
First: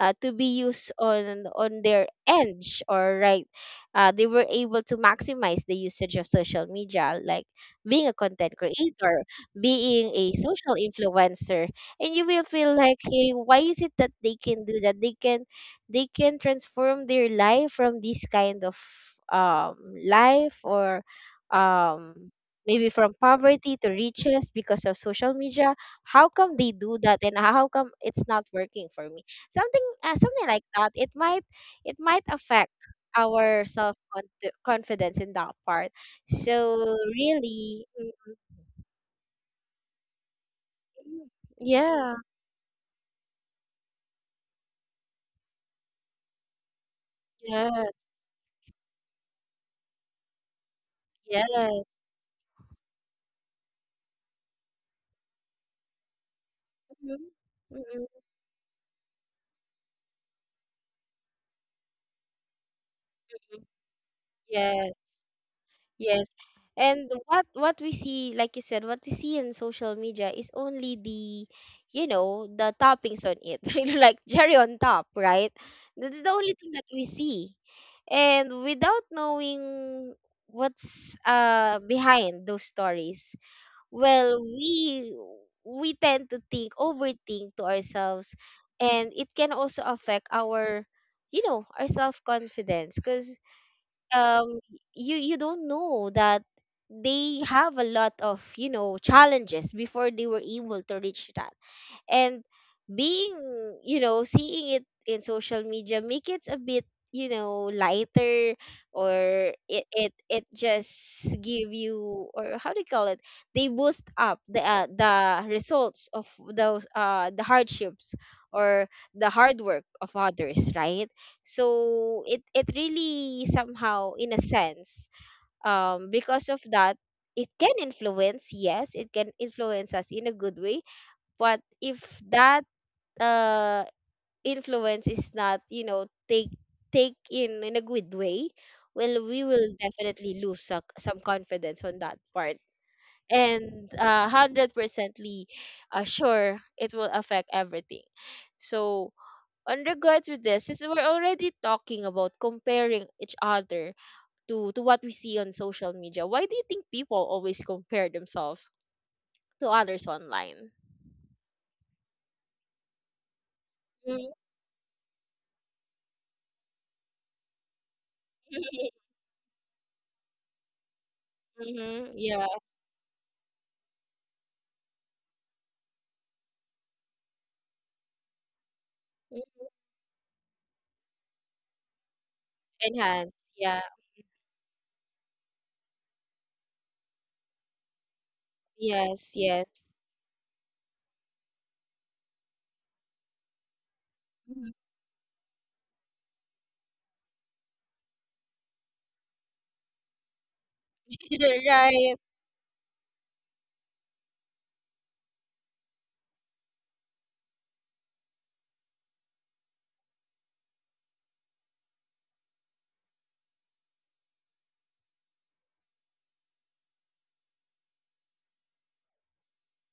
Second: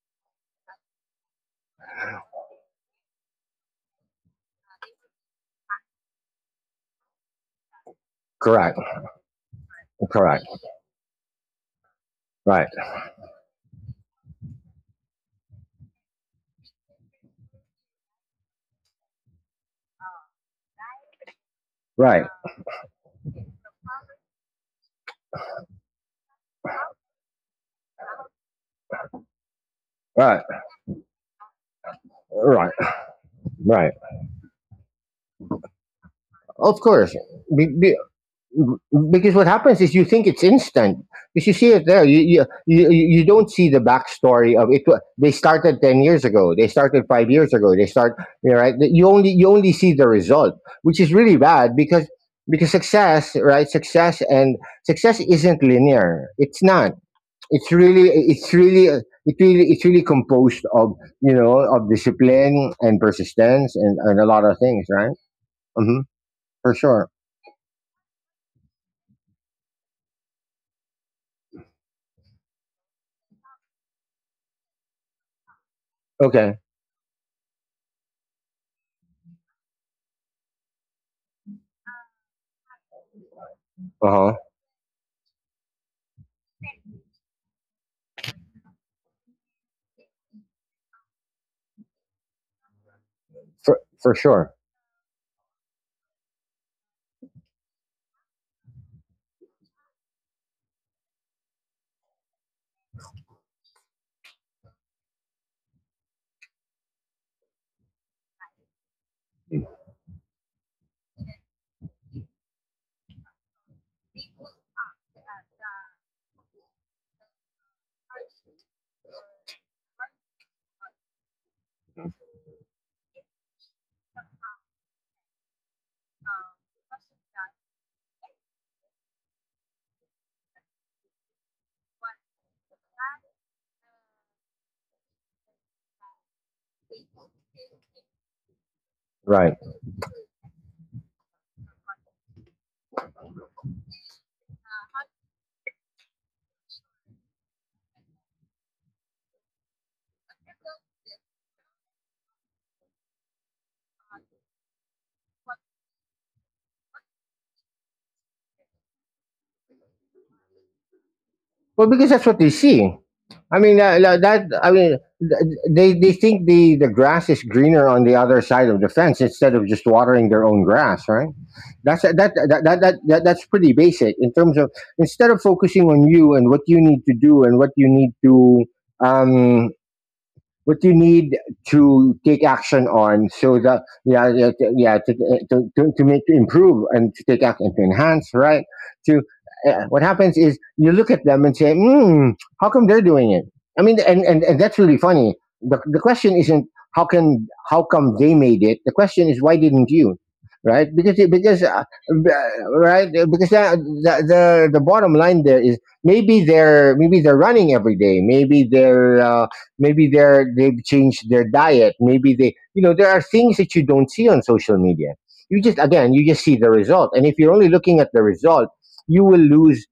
Speaker 1: To be used on their edge, or right, they were able to maximize the usage of social media, like being a content
Speaker 2: Correct.
Speaker 1: creator, being a
Speaker 2: Correct.
Speaker 1: social influencer, and you will
Speaker 2: Right.
Speaker 1: feel like, hey, why is it that they can do that? They can transform their life from this kind of um life, or
Speaker 2: Right.
Speaker 1: um maybe from poverty to riches because of social media, how come they do that, and how come it's not working for me,
Speaker 2: Right.
Speaker 1: something like that, it might
Speaker 2: Right.
Speaker 1: affect our
Speaker 2: Right.
Speaker 1: self confidence in that part.
Speaker 2: Of
Speaker 1: So
Speaker 2: course. Be,
Speaker 1: really,
Speaker 2: be, because what happens is, you think it's instant,
Speaker 1: mhm.
Speaker 2: because you see it there.
Speaker 1: Yeah,
Speaker 2: You don't see the backstory of it. They started 10 years ago, they started 5 years ago, they
Speaker 1: yes,
Speaker 2: start, you know, right? you only You only see the result, which is really bad
Speaker 1: yes.
Speaker 2: because success, right, success, and success isn't linear. It's not,
Speaker 1: Mhm.
Speaker 2: it's
Speaker 1: Mhm.
Speaker 2: really, it's really, it really it's really composed of, you know, of discipline and persistence, and a lot of things,
Speaker 1: Yes,
Speaker 2: right? Hmm.
Speaker 1: yes.
Speaker 2: For
Speaker 1: And
Speaker 2: sure.
Speaker 1: what we see, like you said, what we see in social media is only the, you know, the toppings on it. [LAUGHS] You know, like cherry on top, right? That's the only
Speaker 2: Okay.
Speaker 1: thing that we see, and without knowing what's behind those stories.
Speaker 2: Uh-huh.
Speaker 1: Well, we tend to think overthink to ourselves, and it can also affect our, our self confidence, because
Speaker 2: For sure.
Speaker 1: um you don't know that they have a lot of, you know, challenges before they were able to reach that. And being seeing it in social media make it a bit, you know, lighter, or it just give you, or how do you call it, they boost up the results of those, the hardships, or the hard work of others, right. So it really somehow in a sense because of that, it can influence, yes, it can influence us in a good way. But if that, uh, influence is not, you know, take in a good way, well, we
Speaker 2: Right.
Speaker 1: will definitely lose some, confidence on that part. And 100%ly sure, it will affect everything. So, on regards with this, since we're already talking about comparing each other to what we see on social media, why do you think people always compare themselves to others online?
Speaker 2: Well, because that's what they see. I mean,
Speaker 1: Mm-hmm.
Speaker 2: that. I mean, they think the grass is greener on the other side of the fence instead of just watering their own grass, right? That's that that
Speaker 1: Yeah.
Speaker 2: that, that, that that's pretty basic in terms of, instead of focusing on you and what you need to do and what you need to, um what you need to take action on,
Speaker 1: Enhance.
Speaker 2: so
Speaker 1: Yeah.
Speaker 2: that, yeah, yeah to, yeah to make, to improve and to take action to enhance, right? to
Speaker 1: Yes, yes.
Speaker 2: What happens is, you look at them and say, hmm, how come they're doing it? I mean, and
Speaker 1: Mhm.
Speaker 2: that's really funny. The question isn't, how come they made it, the question is, why didn't you? Right? because it-
Speaker 1: [LAUGHS]
Speaker 2: because
Speaker 1: Right.
Speaker 2: b- Right, because that, the, the the bottom line there is, maybe they're, maybe they're running every day, maybe they're maybe they're, they've changed their diet. Maybe they, you know, there are things that you don't see on social media. You just, again, you just see the result, and if you're only looking at the result, you will lose,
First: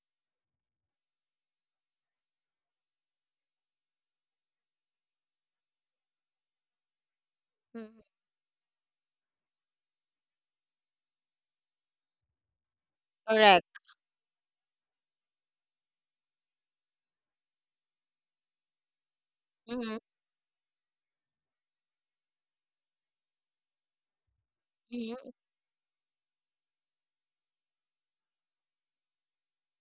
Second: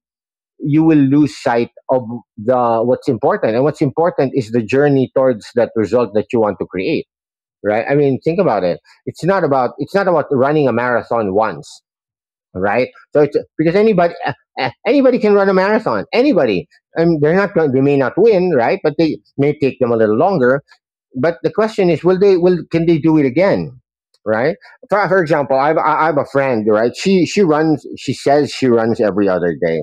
Speaker 2: you will lose sight of the what's important. And what's important is the journey towards that result that you want to create, right? I
Speaker 1: Mhm.
Speaker 2: mean, think about it. It's not about running a marathon once, right? So it's, because
Speaker 1: Correct.
Speaker 2: anybody, anybody can run a marathon. Anybody. I mean, they're not going. They may not win, right? But they may take them a
Speaker 1: Mm-hmm.
Speaker 2: little longer, but the question is, will they? Will Can they do it again? Right? For
Speaker 1: Mm-hmm.
Speaker 2: example, I have a friend. Right? She runs. She says she runs every other day.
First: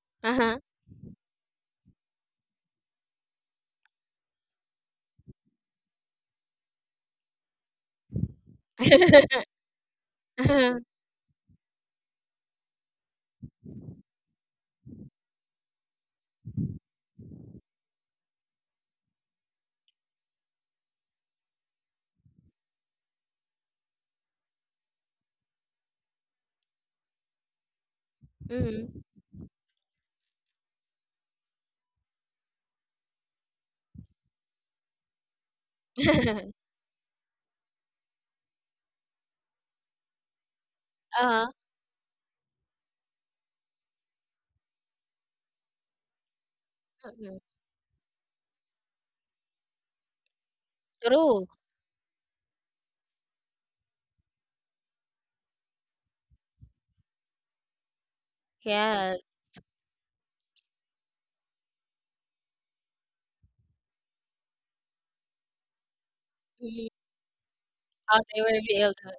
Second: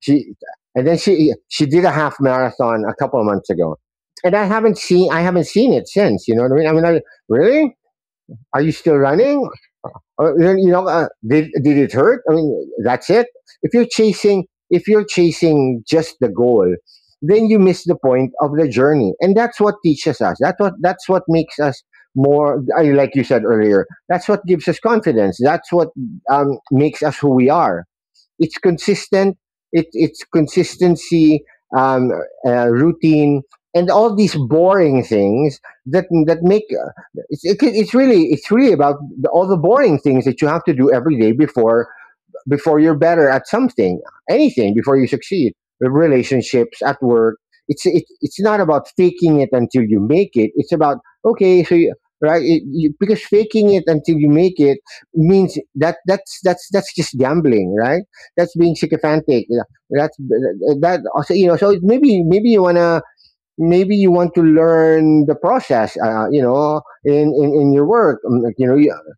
Speaker 2: She,
Speaker 1: Uh-huh.
Speaker 2: and then she did a half marathon a couple of months ago, and I haven't seen, I haven't seen it since. You know what I mean? I mean, I, really? Are you still running?
Speaker 1: [LAUGHS]
Speaker 2: Then, you
Speaker 1: Uh-huh.
Speaker 2: know, did it hurt? I mean, that's it. If you're chasing just the goal, then you miss the point of the journey, and that's what teaches us. That's what, that's what makes us more. I- Like you said earlier, that's what gives us confidence. That's what makes us who we are. It's
Speaker 1: Mm-hmm.
Speaker 2: consistent. It, it's consistency, um, routine, and all these boring things that that make,
Speaker 1: [LAUGHS]
Speaker 2: it's really, it's really about the, all the boring things that you have to do every day
Speaker 1: Uh-huh.
Speaker 2: before, before you're better at something, anything, before you succeed. Relationships at work.
Speaker 1: Hmm.
Speaker 2: It's not about faking it until you make it. It's about,
Speaker 1: True.
Speaker 2: okay, so you, right, it, you, because faking it until you make it means that, that's that's just gambling, right? That's being
Speaker 1: Yes.
Speaker 2: sycophantic. Yeah, that's, that also, you know, so maybe, maybe you want to, maybe you want to learn the process, you know,
Speaker 1: Mhm.
Speaker 2: in your
Speaker 1: How
Speaker 2: work.
Speaker 1: they
Speaker 2: Like,
Speaker 1: will
Speaker 2: you
Speaker 1: be
Speaker 2: know,
Speaker 1: able
Speaker 2: you,
Speaker 1: to.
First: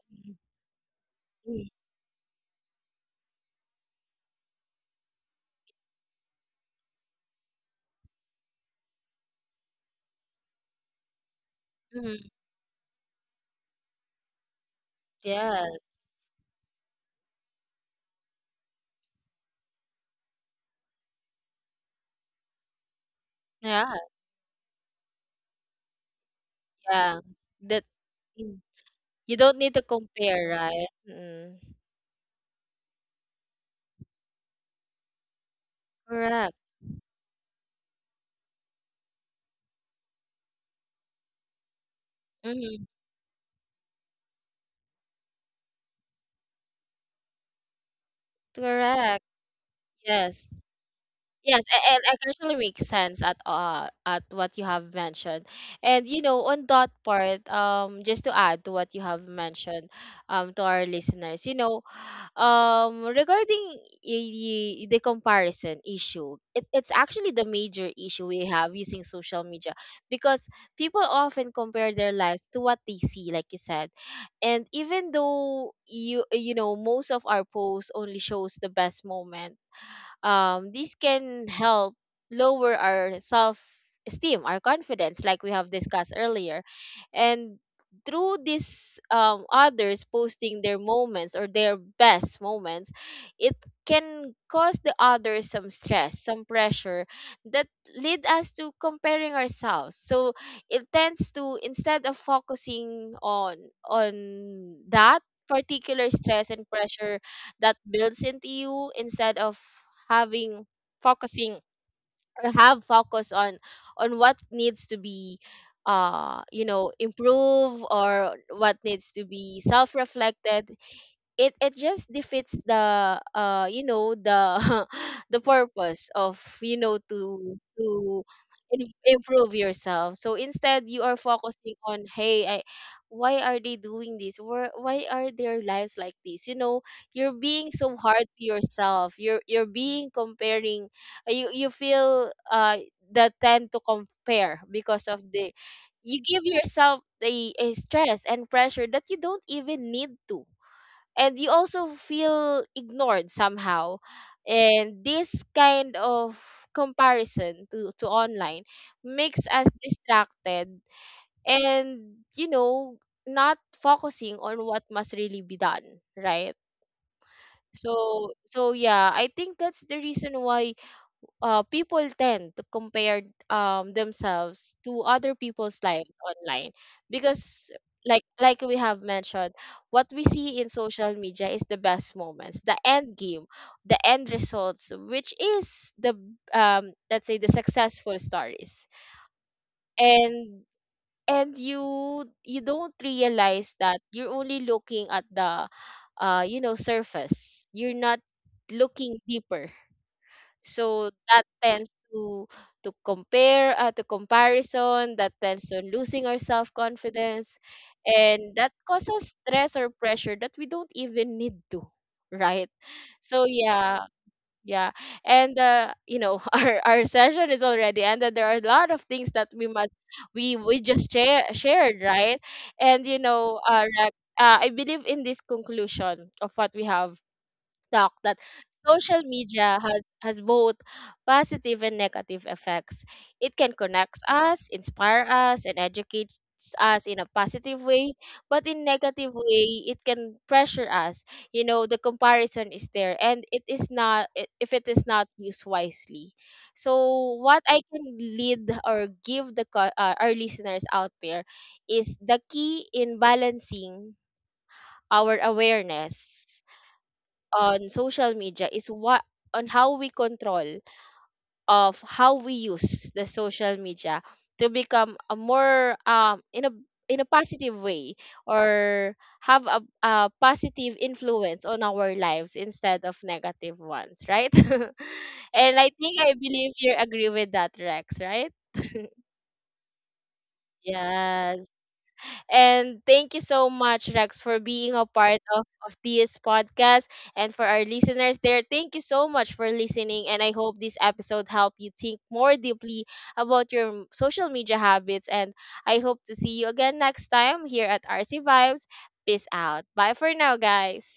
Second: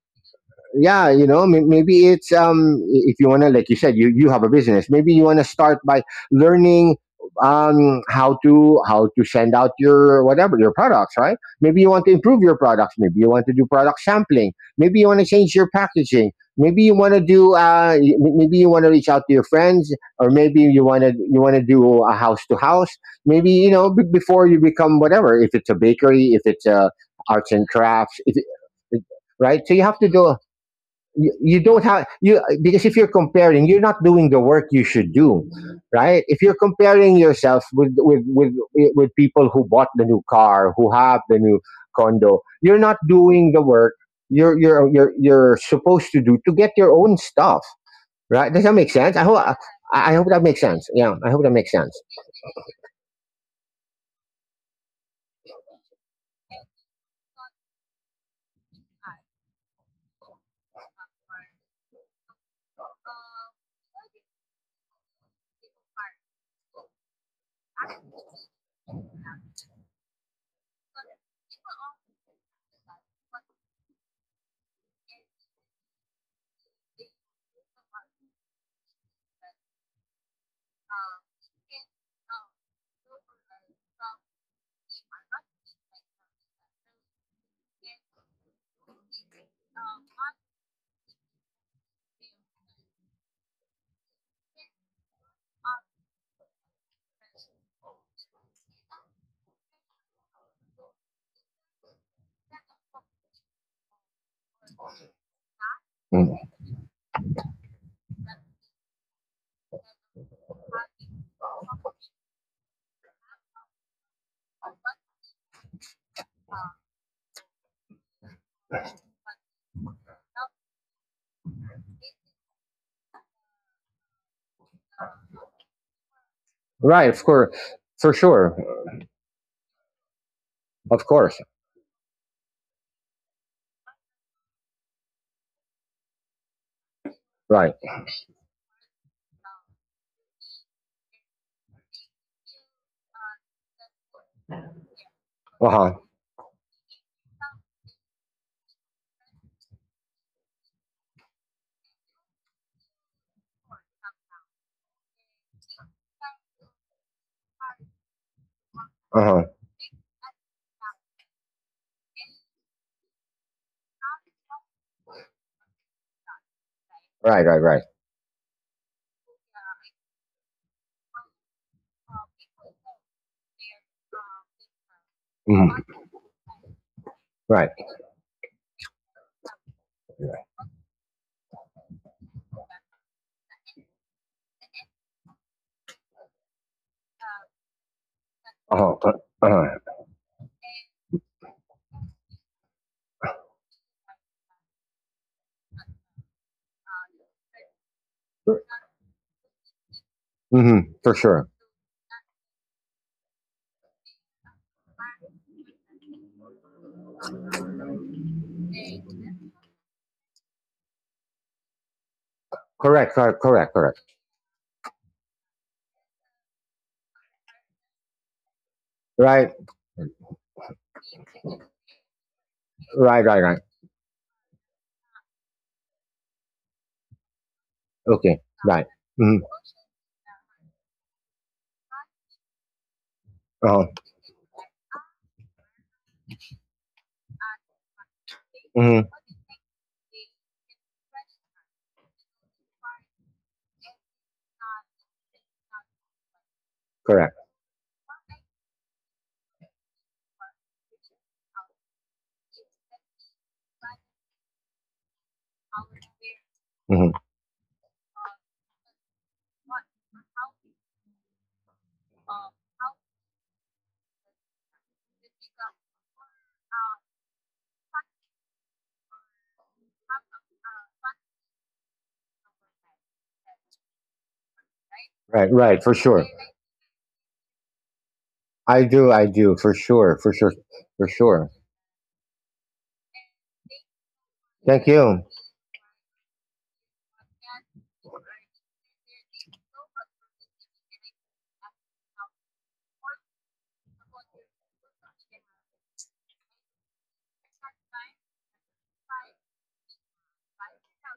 Speaker 2: yeah, you know,
Speaker 1: Mhm.
Speaker 2: maybe it's, if you want to, like you said, you have a business, maybe you want to start by learning how to, how to send out your, whatever, your products, right? Maybe you want to
Speaker 1: Mhm.
Speaker 2: improve your products, maybe you want to do product sampling, maybe you want to change your
Speaker 1: Yes.
Speaker 2: packaging, maybe you want to do maybe you want to reach out to your friends, or maybe you want to, you want to do a house to house, maybe you know,
Speaker 1: Yeah.
Speaker 2: before you become whatever, if it's a bakery, if it's
Speaker 1: Yeah.
Speaker 2: arts and
Speaker 1: That
Speaker 2: crafts, if
Speaker 1: mm,
Speaker 2: it,
Speaker 1: you don't
Speaker 2: right, so
Speaker 1: need
Speaker 2: you
Speaker 1: to
Speaker 2: have to do,
Speaker 1: compare, right?
Speaker 2: you
Speaker 1: Mm.
Speaker 2: don't have, you, because if you're comparing, you're not doing the work you should do, right? If you're
Speaker 1: Correct.
Speaker 2: comparing yourself with, with with people who bought the new car, who have the new condo, you're
Speaker 1: Mm.
Speaker 2: not doing the work you're supposed to do to get your own stuff, right? Does that make sense?
Speaker 1: Correct.
Speaker 2: I hope that makes
Speaker 1: Yes.
Speaker 2: sense. Yeah, I hope that
Speaker 1: Yes,
Speaker 2: makes sense.
Speaker 1: and I can actually make sense at what you have mentioned. And you know, on that part, just to add to what you have mentioned, to our listeners, you know, regarding the comparison issue, it's actually the major issue we have using social media, because people often compare their lives to what they see, like you said, and even though you know most of our posts only shows the best moment, this can help lower our self esteem, our confidence, like we have discussed earlier. And through this, others posting their moments or their best moments, it can cause the others some stress, some pressure that lead us to comparing ourselves. So it tends to, instead of focusing on that particular
Speaker 2: Mm.
Speaker 1: stress and pressure that builds into you, instead of having focusing, or have focus on what needs to be improve, or what needs to be self-reflected, it just defeats the, [LAUGHS] the purpose of, you know,
Speaker 2: Right, of course.
Speaker 1: to
Speaker 2: For sure.
Speaker 1: improve yourself. So instead
Speaker 2: Of
Speaker 1: you are
Speaker 2: course.
Speaker 1: focusing on, hey, why are they doing this, why are their lives like this, you know. You're
Speaker 2: Right.
Speaker 1: being so hard to yourself, you're being comparing, you feel, the tend to compare because of the,
Speaker 2: Uh-huh.
Speaker 1: you give yourself a stress and pressure that you don't even need to. And you also feel ignored somehow, and this kind of comparison to online makes
Speaker 2: Uh-huh.
Speaker 1: us distracted, and, you know, not focusing on what must really be done, right.
Speaker 2: Right, right, right.
Speaker 1: So yeah, I think that's the reason why people tend to compare themselves to other people's
Speaker 2: Mhm.
Speaker 1: lives online, because
Speaker 2: Right.
Speaker 1: like we have mentioned, what we see in social media is the best moments, the end game, the end results, which is the, let's say, the successful stories.
Speaker 2: Uh-huh. Uh, uh-huh.
Speaker 1: And and you don't realize that you're only looking at the, surface, you're not looking deeper.
Speaker 2: Hmm.
Speaker 1: So
Speaker 2: For
Speaker 1: that
Speaker 2: sure.
Speaker 1: tends to compare to comparison, that tends to losing our self confidence, and that causes stress or pressure that we don't even need to, right.
Speaker 2: Correct, correct,
Speaker 1: So
Speaker 2: correct,
Speaker 1: yeah,
Speaker 2: correct.
Speaker 1: yeah. And you know, [LAUGHS] our session is already ended. There are a lot of things that
Speaker 2: Right,
Speaker 1: we must, we just shared, right. And you
Speaker 2: right, right, right.
Speaker 1: know, Rex, I believe in this conclusion of what we have talk, that
Speaker 2: Okay, right.
Speaker 1: social
Speaker 2: Mm-hmm.
Speaker 1: media has both positive and negative effects. It can
Speaker 2: Uh-huh.
Speaker 1: connect us, inspire us, and educate us in a positive way, but in
Speaker 2: Mm-hmm.
Speaker 1: negative way, it can pressure us. You know, the comparison is there, and it is not, if it is not used wisely. So,
Speaker 2: Correct.
Speaker 1: what I can lead or give the our listeners out there is, the key in balancing our awareness
Speaker 2: Mm-hmm.
Speaker 1: on social media is what, on how we control, of how we use the social media, to become a more in a positive way, or have a positive influence on our lives instead of negative ones, right. [LAUGHS]
Speaker 2: Right,
Speaker 1: And
Speaker 2: right, for sure.
Speaker 1: I believe you agree with that, Rex, right?
Speaker 2: I do, for sure, for sure, for sure.
Speaker 1: Yes. And thank you so much, Rex, for
Speaker 2: Thank
Speaker 1: being a
Speaker 2: you.
Speaker 1: part of this podcast. And for our listeners there, thank you so much for listening. And I hope this episode helped you think more deeply about your social media habits. And I hope to see you again next time here at RC Vibes. Peace out. Bye for now, guys.